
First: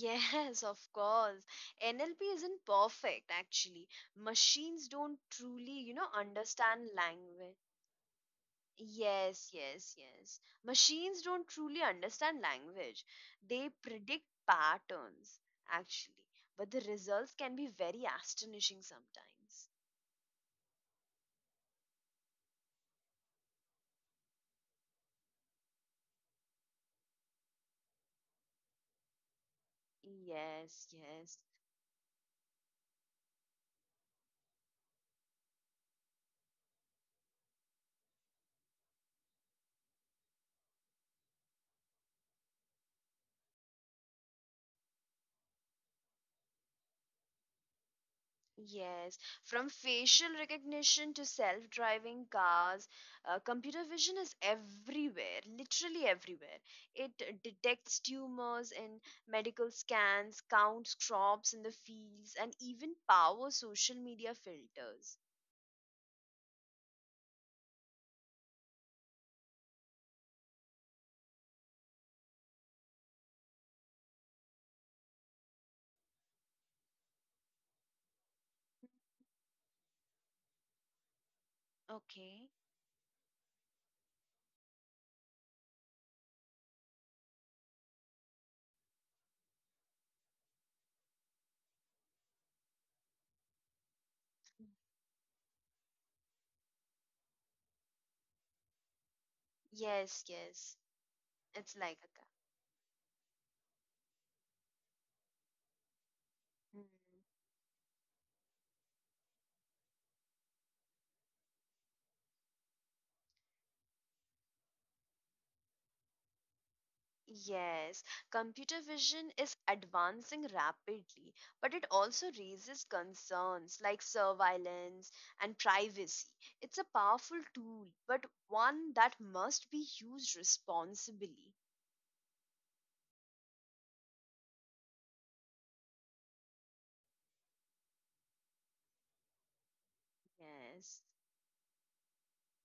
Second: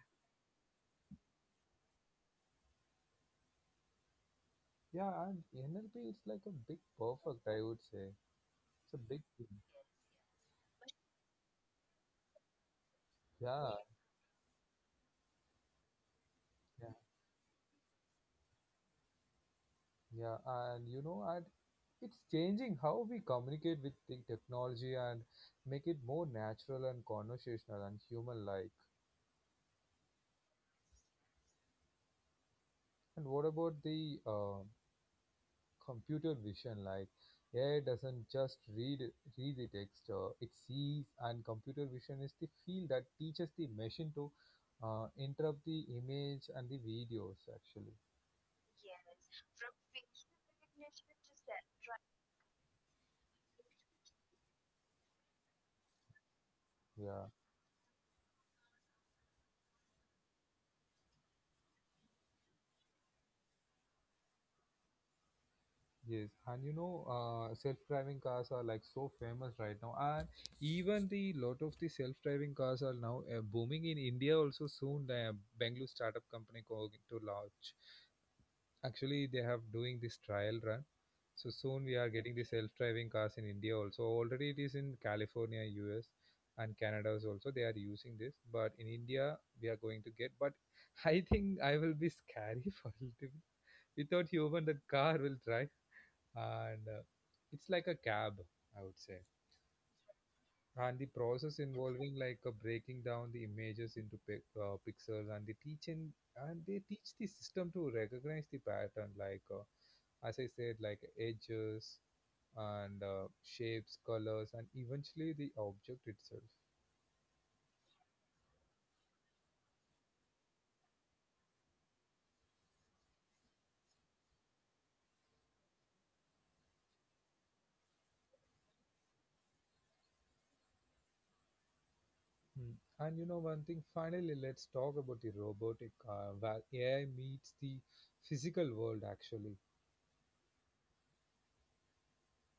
B: Yes, *laughs* of course. N L P isn't perfect, actually. Machines don't
A: Yeah, and
B: truly, you
A: N L P
B: know,
A: is like a big
B: understand
A: perfect,
B: language.
A: I would say. It's a big thing.
B: Yes, yes, yes. Machines don't truly understand language. They
A: Yeah,
B: predict patterns, actually. But the
A: yeah,
B: results can be very astonishing sometimes.
A: yeah. And you know, and it's changing how we communicate with the technology and make it more natural and conversational and human like.
B: Yes, yes.
A: And what about the uh, computer vision? Like, A I doesn't just read read the text, uh, it sees. And computer vision is the field that teaches the machine to uh, interrupt the image and the videos. Actually,
B: Yes, from facial recognition to self-driving cars, uh, computer vision is everywhere, literally everywhere. It
A: yeah.
B: detects tumors in medical scans, counts crops in the fields, and even power social media filters.
A: Yes, and you know, uh, self-driving cars are like so famous right now, and even the lot of the self-driving cars are now uh, booming in India. Also, soon the Bangalore startup company going to launch. Actually, they have doing this trial run, so soon we are getting
B: Okay.
A: the self-driving cars in India also. Already it is in California, U S, and Canada is also they are using this, but in India we are going to get. But *laughs* I think I will be scary *laughs* for a little bit. Without human, the car will drive, and uh, it's like a cab, I would say.
B: Yes, yes,
A: And the process
B: it's like a
A: involving like uh, breaking down the images into pic- uh, pixels and the teaching, and
B: car.
A: they teach the system to recognize the pattern like uh, as I said, like edges and uh, shapes, colors, and eventually the object itself.
B: Yes, computer vision is advancing rapidly, but it also raises concerns like surveillance and privacy. It's a powerful tool, but one that must be used responsibly.
A: Mm. And you know, one thing, finally let's talk about the robotic, uh, where AI meets the physical world actually.
B: Yes.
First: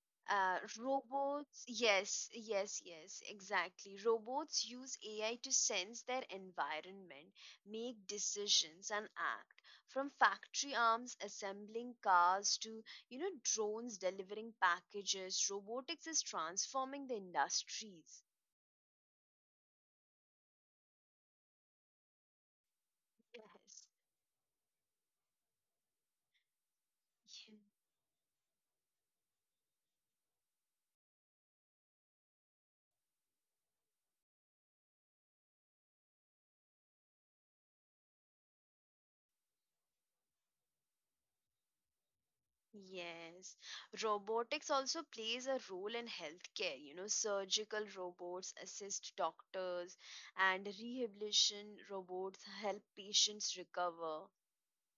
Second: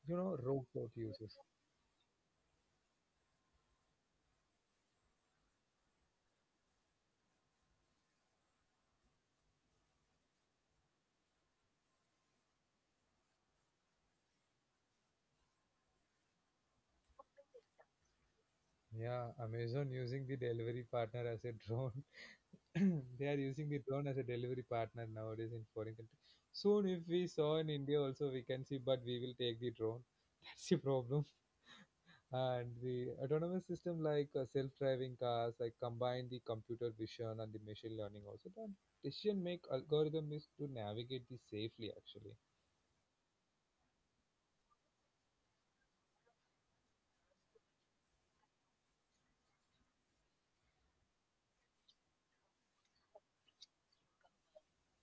A: You know,
B: Uh,
A: robot uses.
B: robots, yes, yes, yes, exactly. Robots use A I to sense their environment, make decisions, and act. From factory arms assembling cars to, you know, drones delivering packages, robotics is transforming the industries.
A: Yeah, Amazon using the delivery partner as a drone. *clears throat* They are using the
B: Yes.
A: drone as a delivery partner nowadays in foreign country. Soon, if we saw in India also, we can see, but we will take the drone. *laughs* That's the problem. And the autonomous system like uh, self-driving cars, like combine the computer vision and the machine learning also. The decision make algorithm is to navigate this safely actually.
B: Yes, robotics also plays a role in healthcare. You know, surgical robots assist doctors, and rehabilitation robots help patients recover.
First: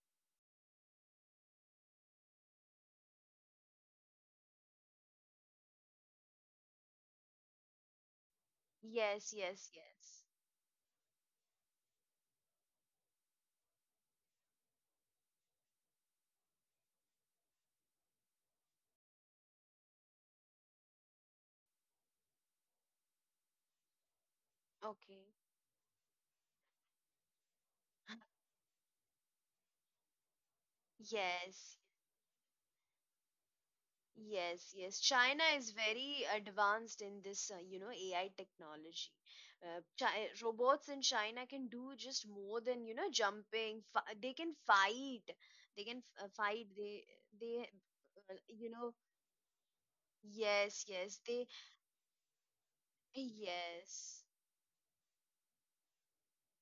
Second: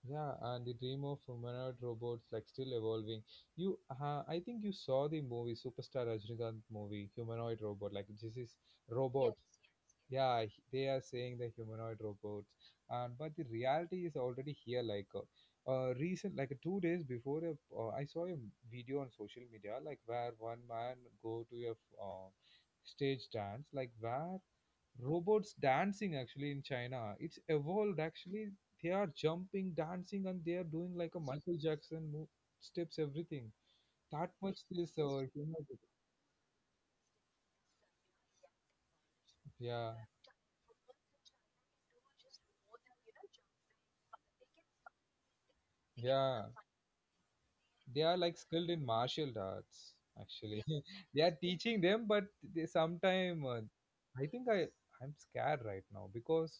A: Yeah, and the dream of humanoid robots like still evolving. You, uh, I think you saw the movie Superstar Rajinikanth movie humanoid robot. Like, this is, yes,
B: Yes,
A: robots.
B: yes, yes.
A: Yeah, h- they are saying the humanoid robots, and but the reality is already here. Like uh, uh, recent, like two days before, a, uh, I saw a video on social media like where one man go to a uh, stage dance, like where
B: Okay.
A: robots dancing actually in China. It's evolved actually. They are jumping, dancing, and they are doing like a Michael
B: Yes.
A: Jackson move, steps, everything. That much
B: Yes,
A: this,
B: yes.
A: uh,
B: China
A: you know,
B: is very advanced in this, uh, you know, A I technology. Uh,
A: yeah,
B: chi Robots in China can do just more than, you know, jumping. F They can fight. They can uh,
A: yeah.
B: fight. They, they,
A: They are
B: uh,
A: like
B: you
A: skilled in
B: know,
A: martial arts actually.
B: yes,
A: *laughs*
B: yes.
A: They are
B: They,
A: teaching them, but they sometime uh,
B: yes,
A: I think I I'm scared right now because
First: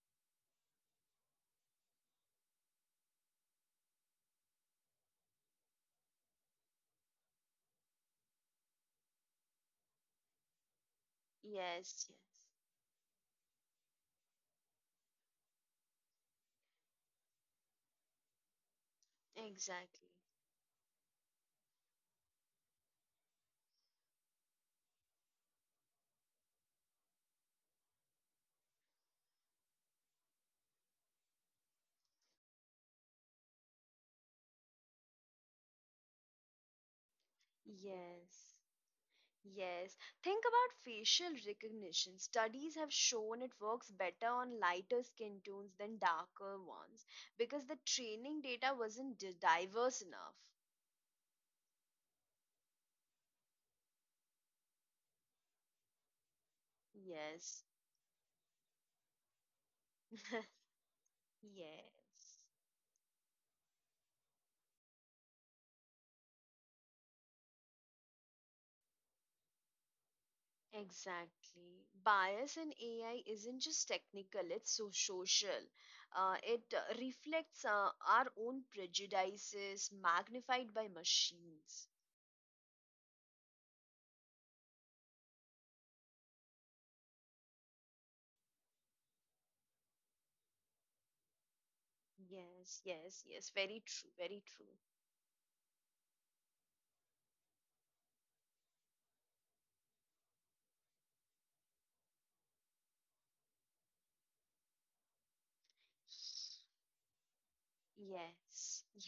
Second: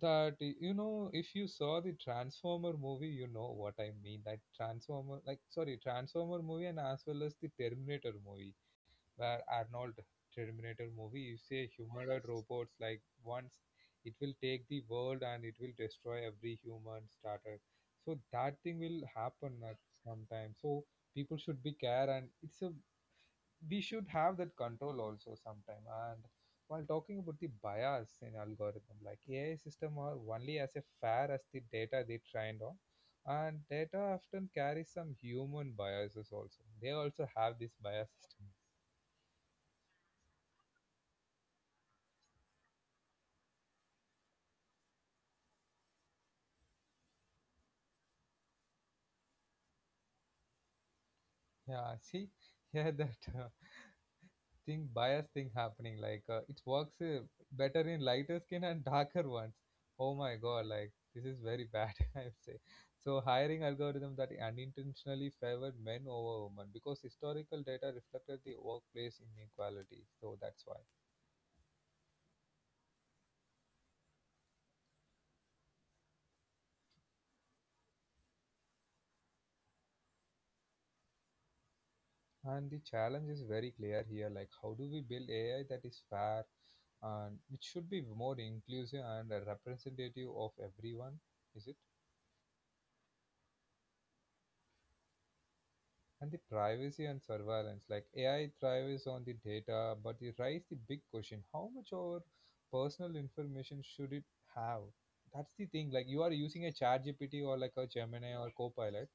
A: that y- you know, if you saw the transformer movie, you know what I mean, that transformer, like, sorry, transformer movie, and as well as the terminator movie, where Arnold terminator movie, you say
B: yes,
A: humanoid
B: yes.
A: robots. Like, once it will take the world and it will destroy every human starter, so that thing will happen at some
B: Exactly.
A: time. So people should be care, and it's a, we should have that control also sometime. And while talking about the bias in algorithm, like AI system are only as a fair as the data they trained on, and data often carries some human biases also. They also have this bias system.
B: Yes. Yes, think about facial recognition. Studies have shown it works better on lighter skin tones than darker ones because the training data wasn't di- diverse enough.
A: Yeah, *laughs* see, yeah, that *laughs* thing, bias thing happening. Like, uh, it works uh,
B: Yes. *laughs*
A: better in lighter skin and darker ones. Oh my god, like, this is very bad, *laughs* I would
B: Yes,
A: say. So hiring algorithm that unintentionally favored men over women because historical data reflected the workplace inequality, so that's why.
B: exactly. Bias in A I isn't just technical, it's so social. Uh, it uh, reflects uh, our own prejudices magnified by machines.
A: And the challenge is very clear here, like, how do we build AI that is fair, and it should be more inclusive and uh, representative of everyone. Is it?
B: Yes, yes, yes. Very true, very true.
A: And the privacy and surveillance, like, A I thrives on the data, but it raises the big question: how much our personal information should it have? That's the thing. Like, you are using a Chat G P T or like a Gemini or
B: Yes.
A: Copilot.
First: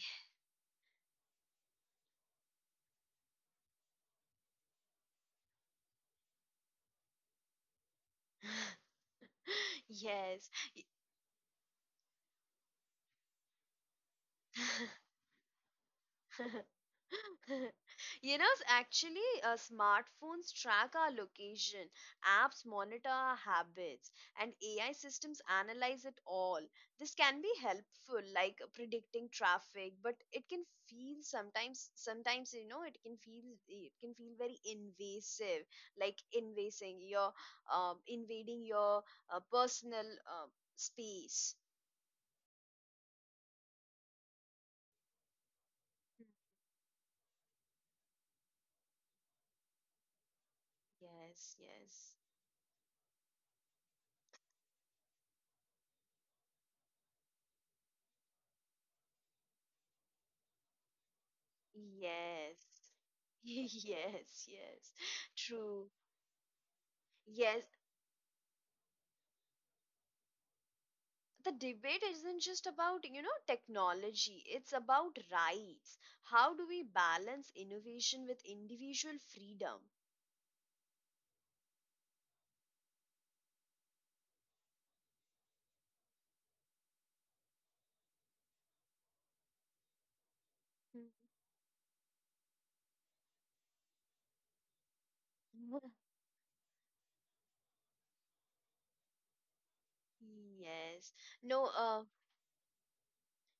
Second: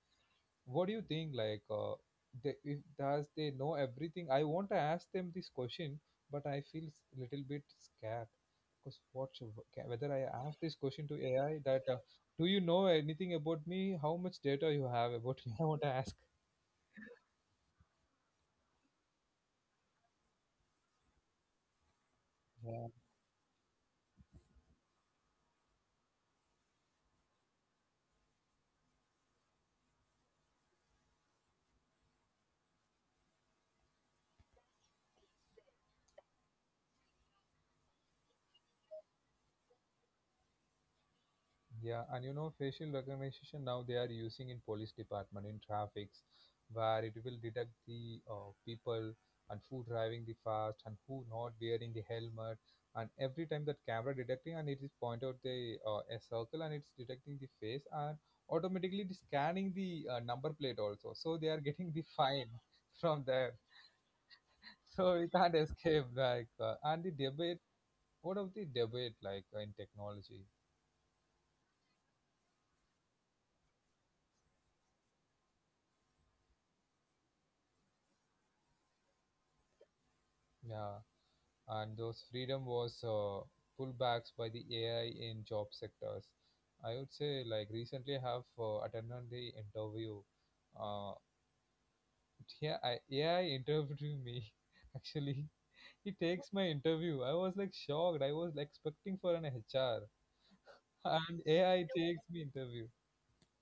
A: What do you think? Like, uh, they, if does they know everything? I want to ask them this question, but I feel s- little bit scared
B: Yeah. *laughs*
A: because what should, ca- whether I
B: Yes.
A: ask this question to A I that uh, do you know anything about me? How much data you have
B: *laughs*
A: about me? *laughs* I want to ask.
B: You know, actually, uh, smartphones track our location, apps monitor our habits, and A I systems analyze it all. This can be helpful, like uh, predicting traffic, but it can feel sometimes, sometimes, you know, it can feel, it can feel very invasive, like invasing your, um, invading your uh, personal uh, space.
A: Yeah, and you know, facial recognition, now they are using in police department in traffics, where it will detect the uh, people and who driving the fast and who not
B: Yes,
A: wearing the
B: yes,
A: helmet. And every time that camera detecting, and it is point out the uh, a circle, and it's detecting the face, and automatically it is scanning the uh, number plate also. So they are getting the fine
B: yes,
A: *laughs* from
B: *laughs*
A: there.
B: yes, yes.
A: So we can't
B: True.
A: escape, like uh, and the debate.
B: Yes,
A: What of the debate like uh, in technology?
B: the debate isn't just about, you know, technology. It's about rights. How do we balance innovation with individual freedom?
A: Yeah. And those freedom was uh, pullbacks by the A I in job sectors. I would say, like, recently I have uh, attended the interview.
B: Hmm.
A: Uh, yeah, I, A I interviewed me. *laughs* Actually,
B: *laughs*
A: he takes my interview. I was like shocked. I was like, expecting for an H R,
B: Yes.
A: and
B: No,
A: A I
B: uh,
A: takes me interview.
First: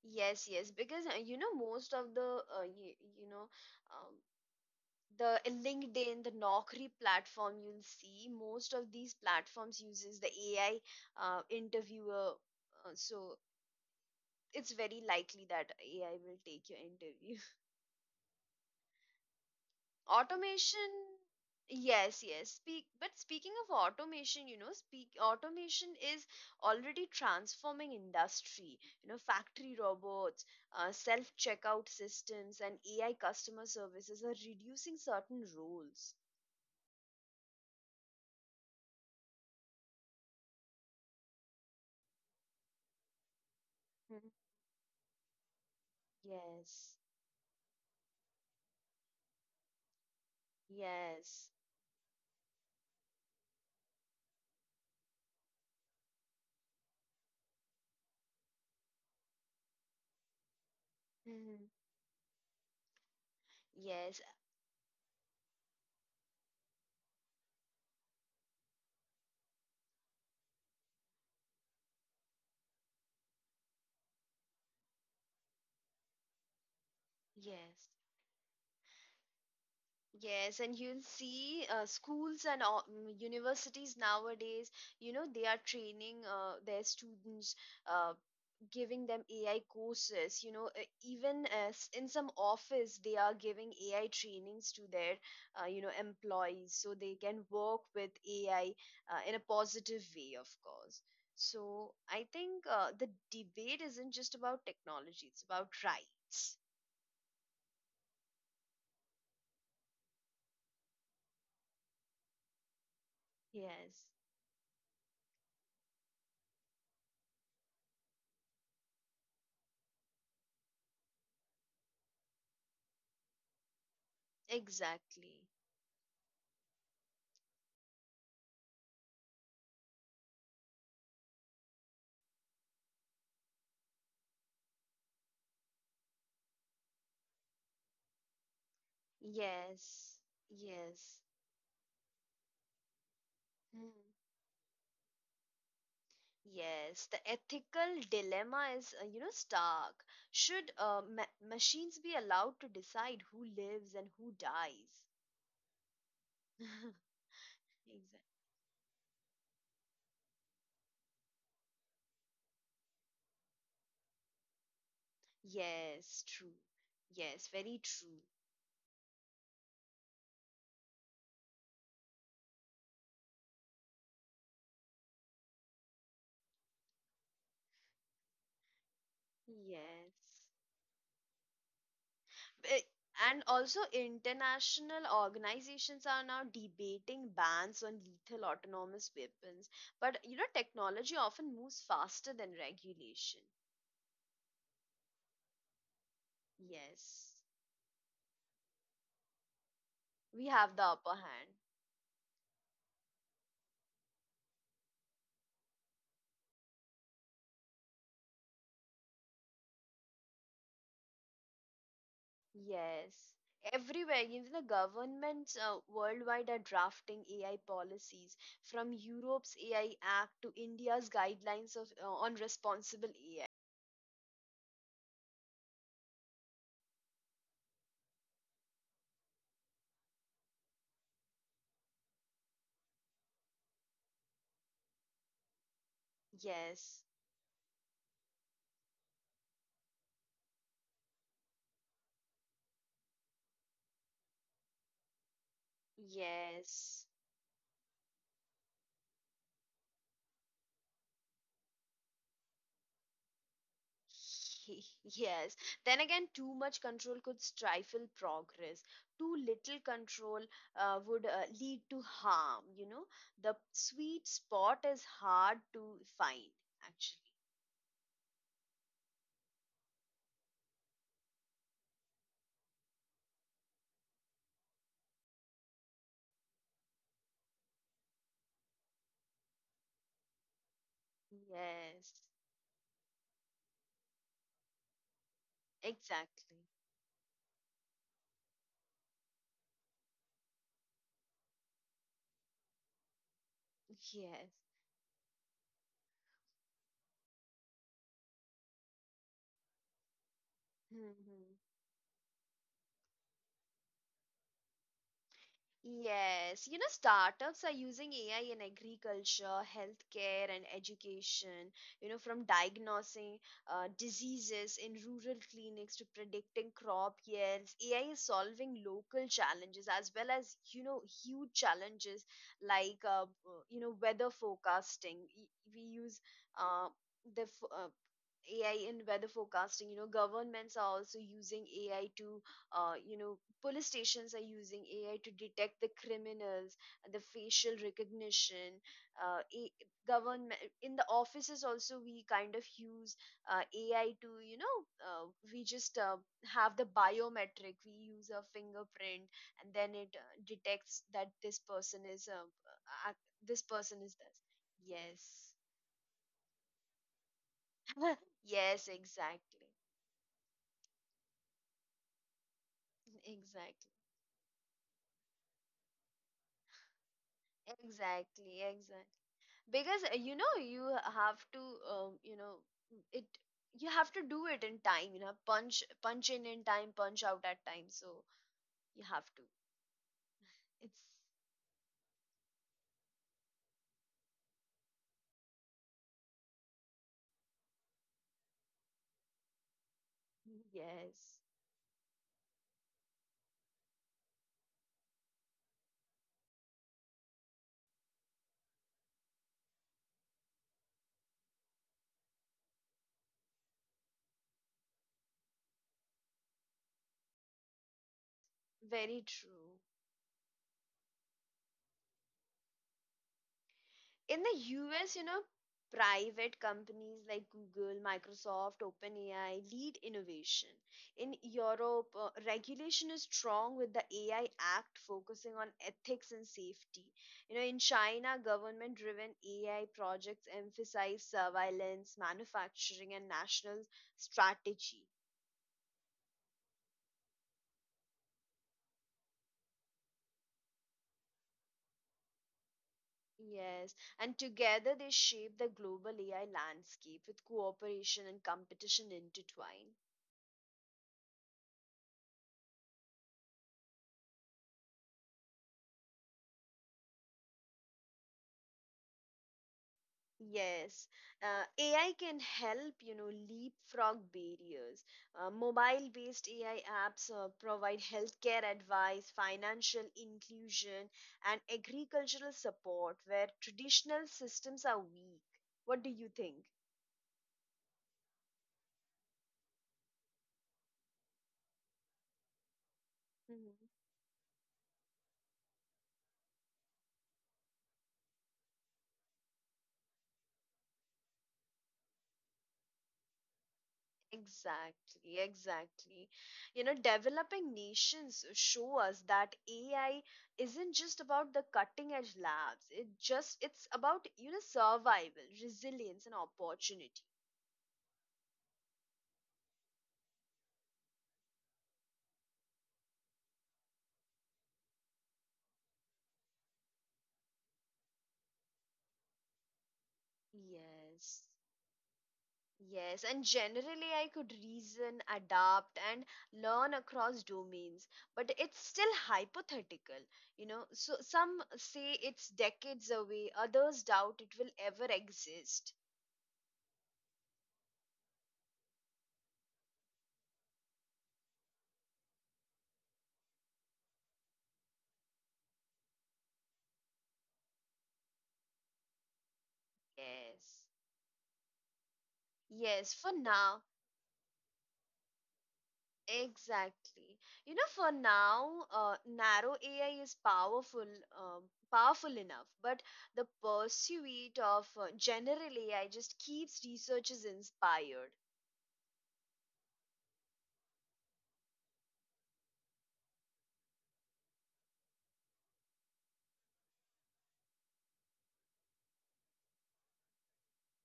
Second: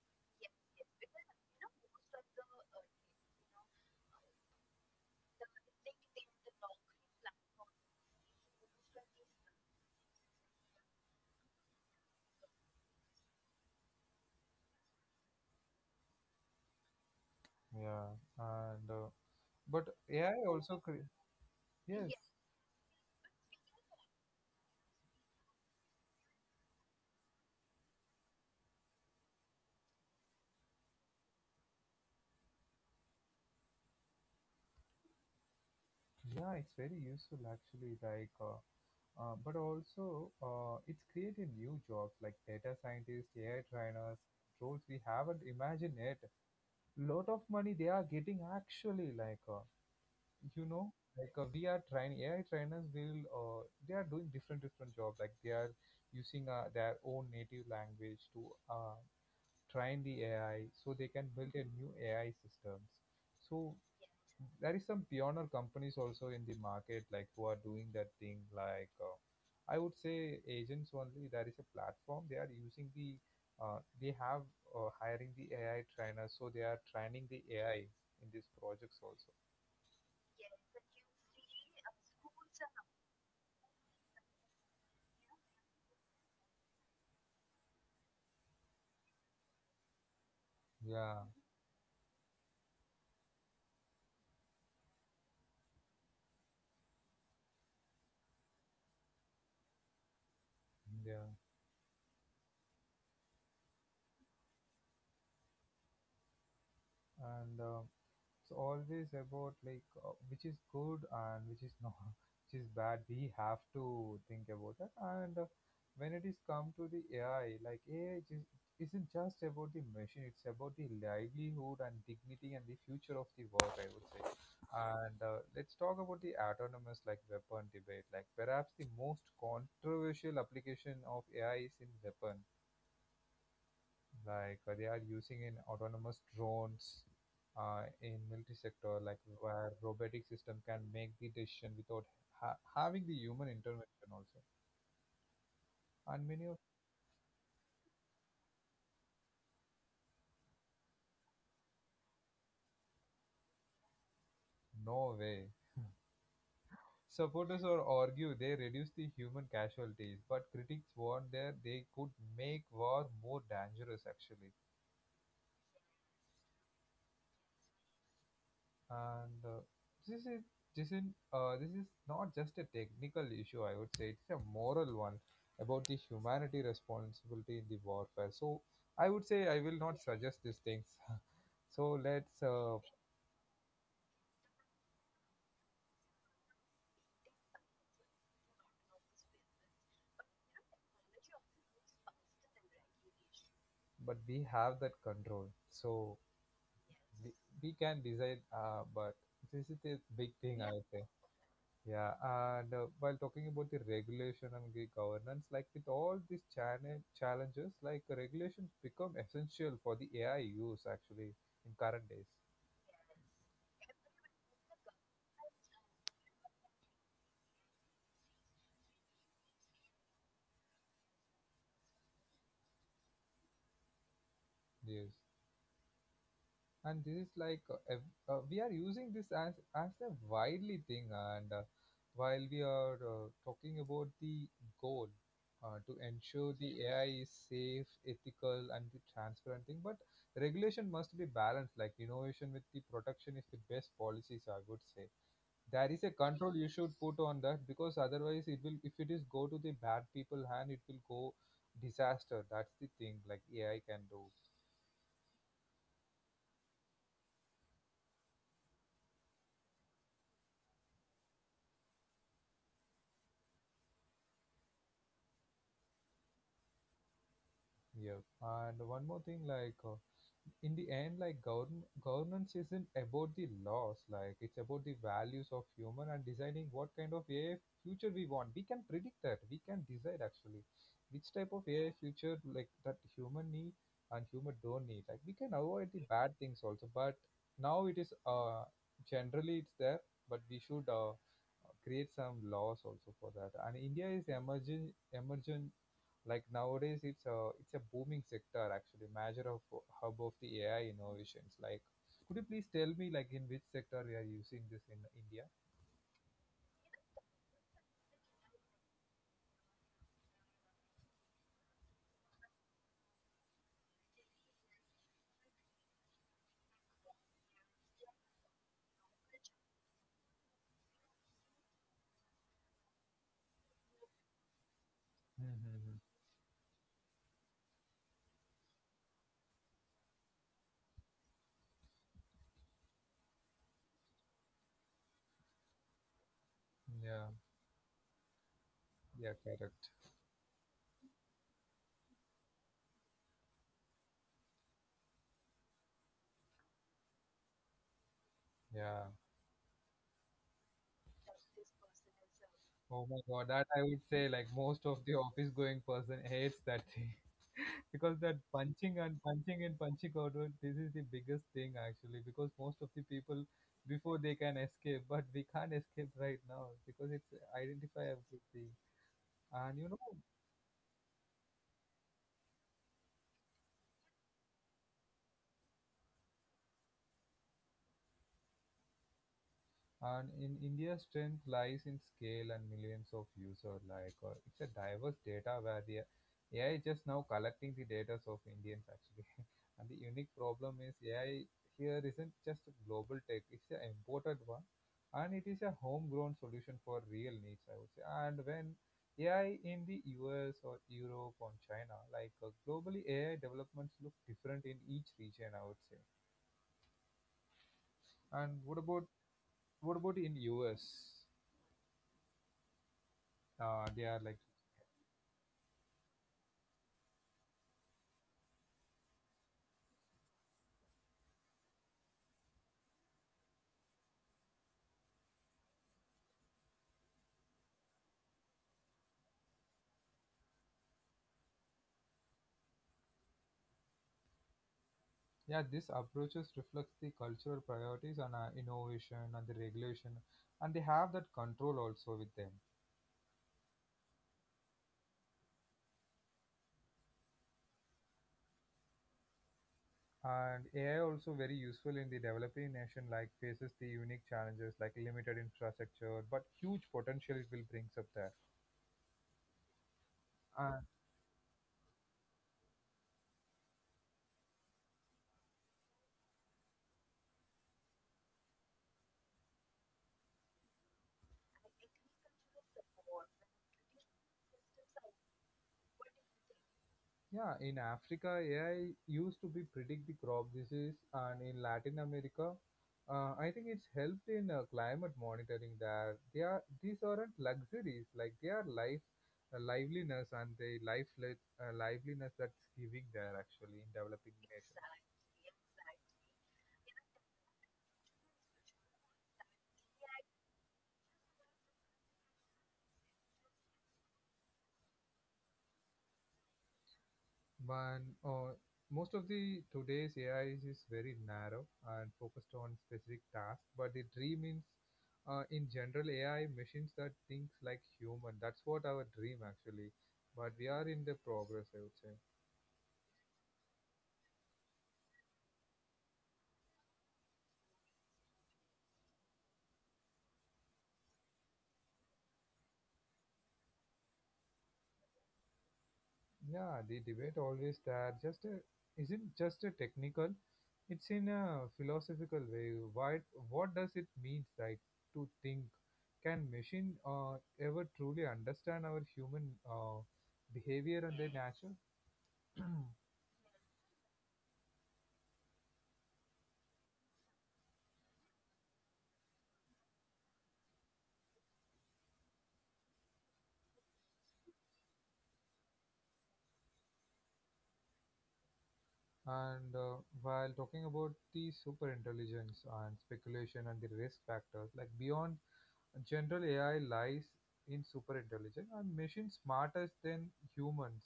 B: yes, yes, because uh, you know most of the uh, you, you know um, the LinkedIn, the Naukri platform, you'll see most of these platforms uses the AI uh, interviewer, uh, so it's very likely that AI will take your interview.
A: Yeah, and uh, but
B: *laughs*
A: AI also
B: automation
A: cre- yes,
B: yes yes speak but speaking of automation, you know, speak automation is already transforming industry. You know, factory robots, uh, self checkout systems and AI customer services are reducing certain roles.
A: yeah, it's very useful actually. Like. Uh, Uh, but also, uh, it's created new jobs like data scientists, A I trainers,
B: Mhm.
A: roles we haven't imagined yet.
B: yes
A: Lot of money they are getting actually, like uh, you know, like
B: Yes.
A: uh, we are trying A I trainers. Will uh, they are doing different different jobs? Like, they are using uh, their own native language to uh, train the A I, so they can build
B: Mhm.
A: a new A I systems. So
B: Yes,
A: there is some pioneer companies also in the market like who are doing that thing, like uh, I would say, agents only, there is a platform they are using the uh, they have uh, hiring the AI trainers, so they are training the
B: yes,
A: AI in these projects also.
B: yes. And you'll see uh, schools and all- mm, universities nowadays, you know, they are training uh, their students, uh, giving them A I courses. You know, uh,
A: Yeah,
B: even as in some office, they are giving A I trainings to their, uh, you know, employees so they can work with A I uh, in a positive way, of course.
A: yeah.
B: So I think uh, the debate isn't just about technology, it's about rights.
A: And uh, so always about like uh, which is good and which is not, *laughs* which is bad. We have to
B: Yes,
A: think about that. And uh, when it is come to the A I, like A I just isn't just about the machine. It's about the livelihood and dignity and the future of the work, I would say. And
B: exactly.
A: uh, let's talk about the autonomous like weapon debate. Like perhaps the most controversial application of A I is in weapon, like uh, they are using in autonomous drones, uh, in military sector, like where
B: Yes,
A: robotic system can make
B: yes.
A: the decision without ha- having the human
B: Mm.
A: intervention also, and many of.
B: Yes, the ethical dilemma is, uh, you know, stark. Should uh, ma machines be allowed to decide who lives and who dies?
A: No way. Supporters or
B: *laughs* Exactly.
A: argue they reduce the human casualties, but critics warn that they could make war more dangerous actually.
B: Yes, true. Yes, very true.
A: And uh, this is this is uh, this is not just a technical issue, I would say, it's a moral one about the humanity responsibility in the warfare. So I would say I will not suggest
B: Yes.
A: these things. *laughs* so let's uh,
B: Eh, And also, international organizations are now debating bans on lethal autonomous weapons. But you know, technology often moves faster than regulation.
A: But we have that control, so we,
B: Yes,
A: we can decide, uh, but this is the big
B: we
A: thing I
B: have the
A: think.
B: upper hand.
A: Yeah, and uh, while talking about the regulation and the governance, like with all these channel challenges, like regulations become essential for the AI use actually, in current days.
B: Yes. Everywhere, even the governments uh, worldwide are drafting A I policies, from Europe's A I Act to India's guidelines of uh, on responsible A I.
A: Yes, and this is like, uh, ev- uh, we are using this as as a widely thing, and uh, while we are uh, talking about the goal, uh, to ensure the
B: Yes,
A: AI is safe, ethical and the transparent thing. But regulation must be balanced, like innovation with the protection is the best policies, I would say. There is a control you should
B: yes.
A: put on that, because otherwise it will, if it is go to the bad people hand, it will go disaster. That's the thing like AI can do.
B: *laughs* Yes. Then again, too much control could stifle progress. Too little control uh, would uh, lead to harm. You know, the sweet spot is hard to find, actually.
A: Yeah, and one more thing, like, uh, in the end, like govern governance isn't about the laws, like it's about the values of human and deciding what kind of A I future we want. We can predict that. We can decide actually which type of A I
B: Yes,
A: future like that human need and human don't need. Like we can avoid the bad
B: exactly.
A: things also, but now it is uh, generally it's there, but we should uh create some laws also for that. And India is
B: Yes.
A: emerging emerging, like nowadays, it's a it's a booming sector actually, major of hub of the A I innovations.
B: *laughs*
A: Like, could you please tell me like in which sector we are using this in India?
B: Yes, you know, startups are using A I in agriculture, healthcare, and education. You know, from diagnosing uh, diseases in rural clinics to predicting crop yields, A I is solving local challenges as well as, you know, huge challenges like, uh, uh, you know, weather forecasting. Y- We
A: Mm-hmm.
B: use uh, the f- uh, A I in weather forecasting. You know, governments are also using A I to, uh, you know, police stations are using A I to detect the criminals, the
A: Yeah,
B: facial recognition.
A: yeah,
B: Uh, a-
A: correct.
B: Government in the offices also we kind of use uh, A I to you know uh, we just uh, have the biometric. We use a
A: Yeah.
B: fingerprint and then it uh, detects that this person is uh,
A: Oh my
B: uh,
A: God, that
B: this
A: I would
B: person
A: say
B: is
A: like
B: this.
A: most of the office
B: Yes,
A: going person hates that thing. *laughs* Because that
B: *laughs*
A: punching and
B: yes,
A: punching and punching
B: exactly,
A: out, uh, this is the biggest thing actually, because most of the people before
B: exactly,
A: they can escape, but we can't escape right now because it's identifiable thing.
B: exactly, exactly.
A: And you
B: Because
A: know.
B: uh, you know, you have to um, you know it you have to do it in time, you know, punch punch in in time, punch out at time, so you have to
A: And in
B: it's
A: India, strength lies in scale and millions of users. Like uh, it's a diverse data where the A I is just now collecting the data of Indians actually. *laughs* And the unique problem is
B: yes,
A: A I here isn't just a global tech; it's an imported one, and it is a homegrown solution for real needs, I would say. And when A I in the U S or Europe or China, like, uh, globally, A I developments look different in each region, I would say. And what about
B: very true.
A: What about in U S? Uh, they are like
B: In the U S, you know, private companies like Google, Microsoft, OpenAI lead innovation. In Europe, uh, regulation is strong with the A I Act focusing on ethics and safety. You know, in China, government driven A I projects emphasize surveillance, manufacturing, and national strategy.
A: Yeah. This approaches reflects the cultural priorities and, uh, innovation and the regulation, and they have that control also with them.
B: Yes, and together they shape the global A I landscape with cooperation and competition intertwined.
A: And AI also very useful in the developing nation, like faces the unique challenges like limited infrastructure but huge potential it will brings up there.
B: Yes, uh, A I can help, you know, leapfrog barriers. Uh, mobile-based A I apps uh, provide healthcare advice, financial inclusion, and agricultural support where traditional systems are weak. What do you think?
A: Yeah, in Africa, A I used to be predict the crop disease, and in Latin America, uh, I think
B: Mm-hmm.
A: it's helped in uh, climate monitoring. There, they are these aren't luxuries, like they are life, uh, livelihoods, and the life uh, liveliness that's giving there actually in developing nations.
B: Exactly, exactly. You know, developing nations show us that A I isn't just about the cutting edge labs. It just it's about, you know, survival, resilience and opportunity.
A: But uh, most of the today's A I is very narrow and focused on specific tasks. But the dream is, uh, in general, A I machines that thinks like human. That's what our dream actually. But we are in the
B: Yes.
A: progress, I would say.
B: Yes, and generally I could reason, adapt and learn across domains, but it's still hypothetical, you know. So some say it's decades away, others doubt it will ever exist.
A: Yeah, the debate always, that just a, isn't just a technical, it's in a philosophical way. Why, what does it mean, right, to think? Can machine uh, ever truly understand our human uh, behavior and
B: Yes.
A: their nature? *clears throat*
B: Yes, for now. Exactly. You know, for now, uh, narrow A I is powerful, um, powerful enough, but the pursuit of uh, general A I just keeps researchers inspired.
A: and uh, while talking about the super intelligence and speculation and the risk factors, like beyond general A I lies in super intelligence and machines smarter than humans.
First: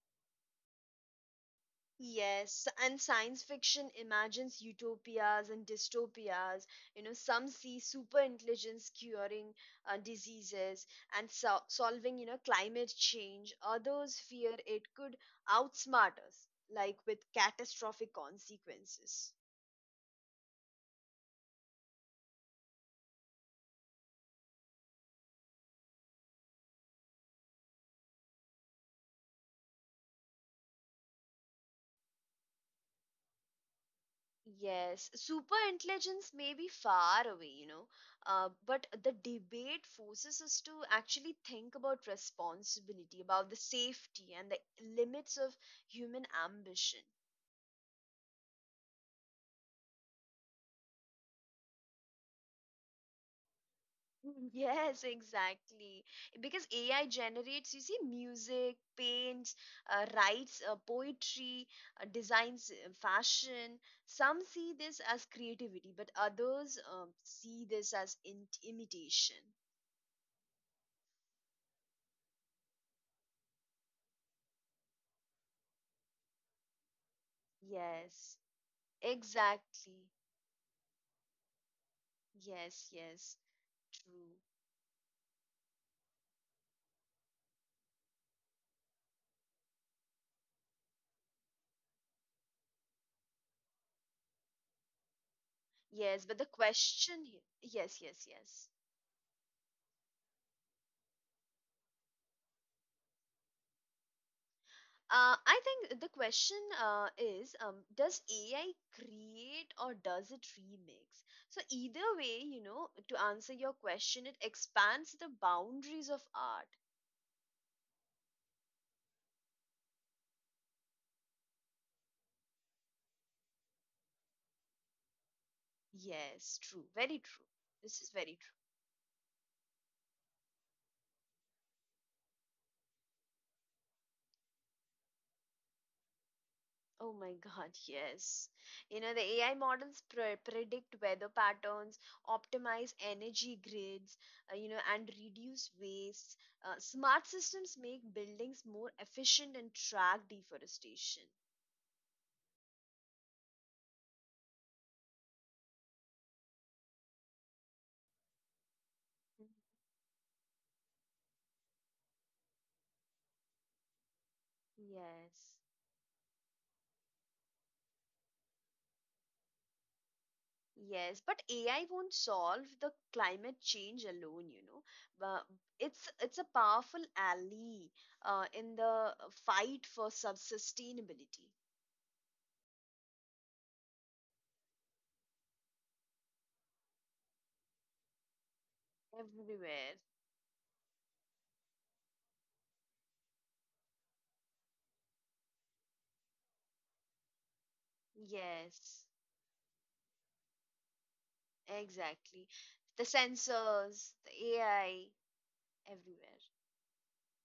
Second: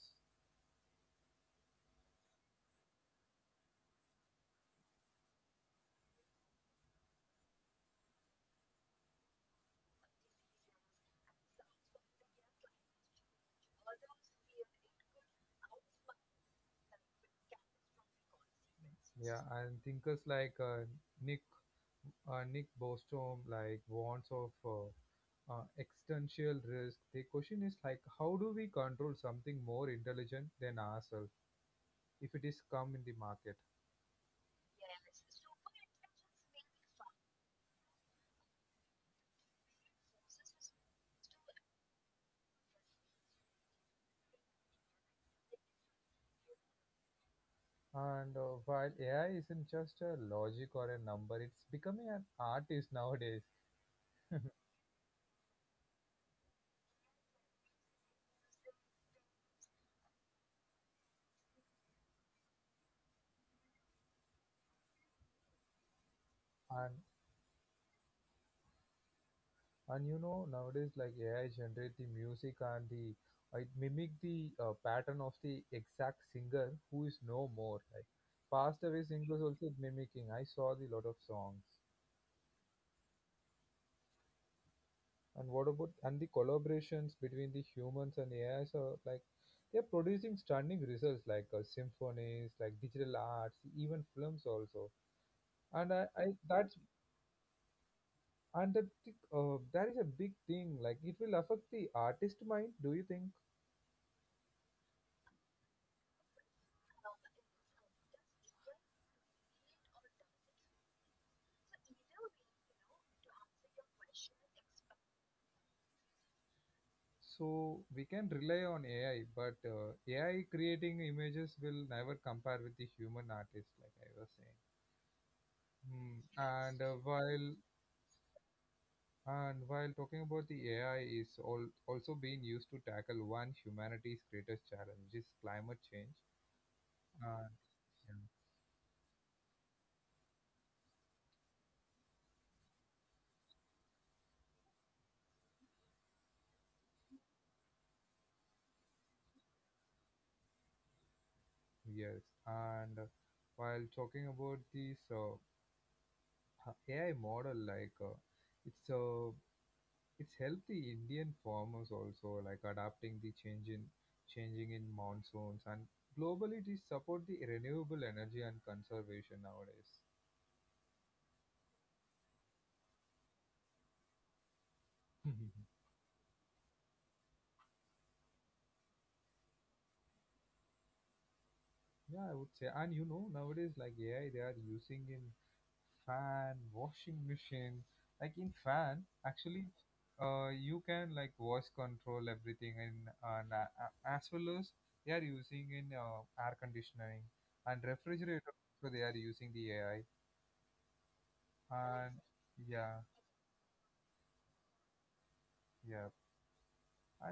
B: Yes, and science fiction imagines utopias and dystopias. You know, some see super intelligence curing uh, diseases and so- solving, you know, climate change. Others fear it could outsmart us, like with catastrophic consequences.
A: Yeah, and thinkers like uh, Nick uh, Nick Bostrom, like warns of uh, uh, existential risk. The question is like, how do we control something more intelligent than ourselves if it is come in the market?
B: Yes, super intelligence may be far away, you know, uh, but the debate forces us to actually think about responsibility, about the safety and the limits of human ambition. *laughs*
A: And uh, While A I isn't just a logic or a number, it's becoming an artist nowadays.
B: Yes, exactly. Because A I generates, you see, music, paints, uh, writes uh, poetry, uh, designs uh, fashion. Some see this as creativity, but others
A: And
B: um, see this as in imitation.
A: And you know, nowadays, like A I generate the music and the uh, it mimic the uh, pattern of the exact singer who is no more. Like
B: Yes.
A: passed away singers also
B: Exactly.
A: mimicking. I saw the lot of songs.
B: Yes, yes. True.
A: And what about and The collaborations between the humans and A Is are like they are producing stunning results like, uh, symphonies, like digital arts, even films also. And I,
B: Yes, but
A: I
B: the
A: that's
B: question here, yes, yes, yes.
A: and that uh, that is a big thing. Like it will affect the artist mind. Do you think?
B: Uh, I think the question uh, is um, does A I create or does it remix? So, either way, you know, to answer your question, it expands the boundaries of art.
A: So we can rely on A I, but uh, A I creating images will never compare with the human artist, like I was saying. Hmm.
B: Yes, true.
A: And uh,
B: Very true.
A: while
B: This is very
A: and while talking about the A I is all, also being used to tackle one humanity's greatest challenge, which is climate change.
B: Oh my
A: And
B: God, yes. You know, the A I models pre- predict weather patterns, optimize energy grids, uh, you know, and reduce waste. Uh, smart systems make buildings more efficient and track deforestation.
A: yeah, yes, and uh, while talking about this uh, A I model, like uh, it's uh,
B: Mhm.
A: it's helped the Indian farmers also, like adapting the change in changing in
B: Yes.
A: monsoons, and globally they support the renewable energy and conservation nowadays.
B: Yes, but A I won't solve the climate change alone, you know. But
A: *laughs*
B: it's it's a powerful ally uh, in the uh, fight for sub sustainability
A: Yeah, I would say, and you know nowadays like A I they are using in fan, washing machine. Like in fan, actually,
B: everywhere.
A: uh, you can like voice control everything in, and uh, as well as they are using in uh, air conditioning and refrigerator. So
B: Yes.
A: they are using the A I. And
B: Exactly. The
A: yeah.
B: sensors, the A I, everywhere.
A: Yeah.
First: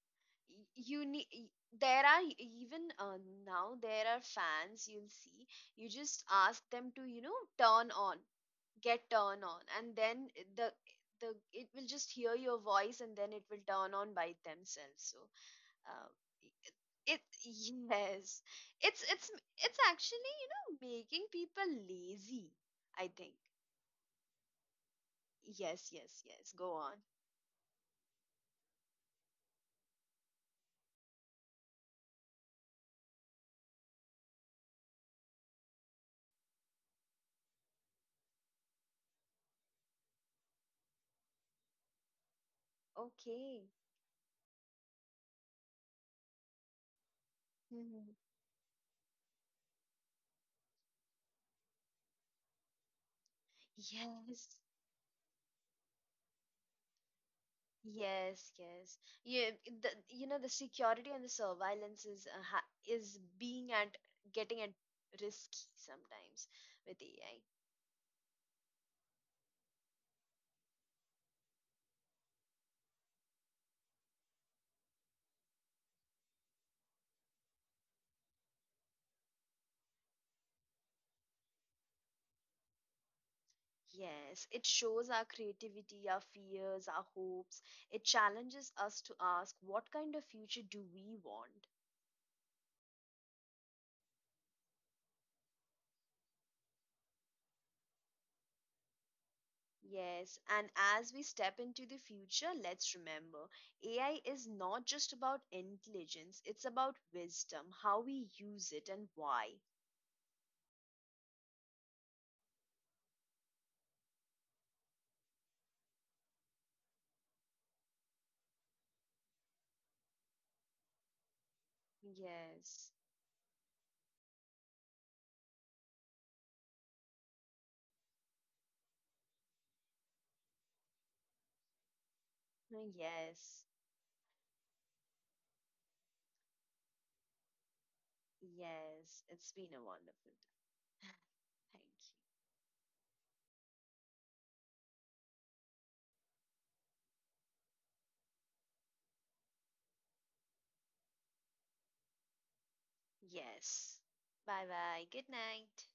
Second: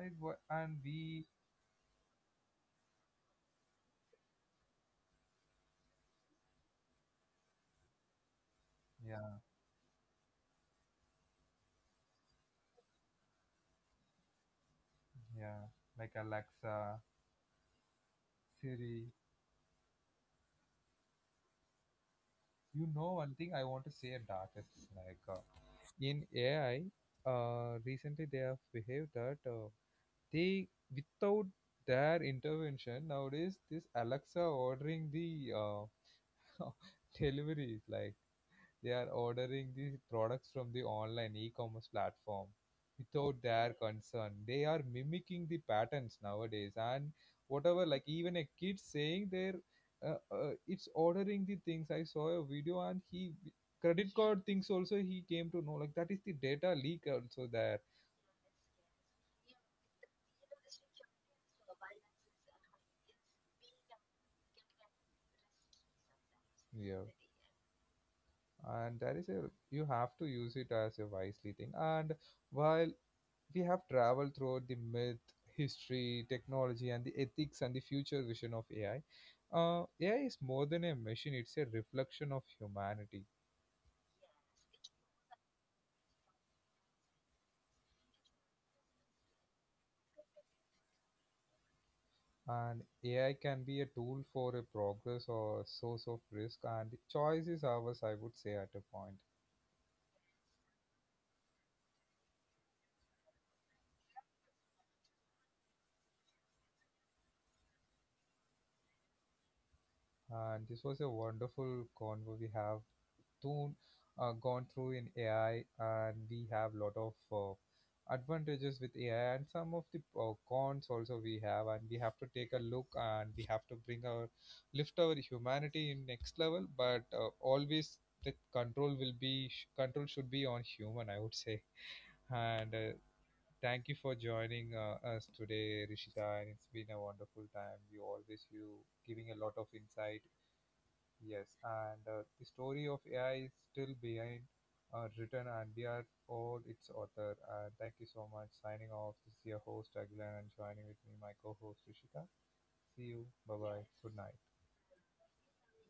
A: I wa-
B: Y-
A: and
B: You
A: We.
B: need. There are e- even uh, now there are fans you'll see. You just ask them to, you know, turn on, get
A: Yeah.
B: turn on, and then the the it will just hear your voice and then it will turn on by themselves. So
A: Yeah.
B: uh,
A: Like Alexa,
B: it yes,
A: Siri.
B: it's it's it's actually, you know, making people lazy.
A: You
B: I
A: know, one
B: think
A: thing I want to say about it. Like, uh,
B: yes, yes,
A: in
B: yes. Go
A: AI,
B: on.
A: uh recently they have behaved that, uh, they without their intervention nowadays this Alexa ordering the uh, *laughs* deliveries like. They are ordering the products from the online e-commerce platform without
B: Okay.
A: their concern. They are mimicking the patterns nowadays, and whatever, like
B: Hmm.
A: even a kid saying, they're uh, uh, it's ordering the things. I saw a video and he credit card
B: Yes.
A: things also he came to know, like that is the data leak also there.
B: Yes, yes. Yeah, the, you know, the security and the surveillance is uh, ha is being at getting at risky sometimes with
A: Yeah.
B: A I.
A: and that is a You have to use it as a wisely thing. And while we have traveled through the myth, history, technology, and the ethics and the future vision of A I. Uh, A I is more than a machine, it's a reflection of humanity.
B: Yes, it shows our creativity, our fears, our hopes. It challenges us to ask, what kind of future do we want?
A: And A I can be a tool for a progress or a source of risk, and the choice is ours, I would say, at a point.
B: Yes, and as we step into the future, let's remember A I is not just about intelligence, it's about wisdom, how we use it, and why.
A: And this was a wonderful convo we have too, uh, gone through in A I, and we have lot of uh, advantages with A I, and some of the uh, cons also we have, and we have to take a
B: Yes,
A: look, and we have to bring our lift our humanity in next level. But uh, always the control will be sh- control should be on human, I would say. And uh,
B: yes,
A: thank you for joining uh, us today, Rishita, and it's been a wonderful time. You always you
B: yes.
A: giving a
B: It's
A: lot
B: been
A: of
B: a
A: insight.
B: wonderful time.
A: Yes,
B: *laughs* Thank
A: and uh, the story of A I is still behind uh, written, and we are all its author. Uh, thank you so much. Signing off. This is your host Aguilar, and joining with me my co-host Rishika. See
B: you.
A: you. Bye bye.
B: Yes.
A: Good night.
B: Bye bye. Good night.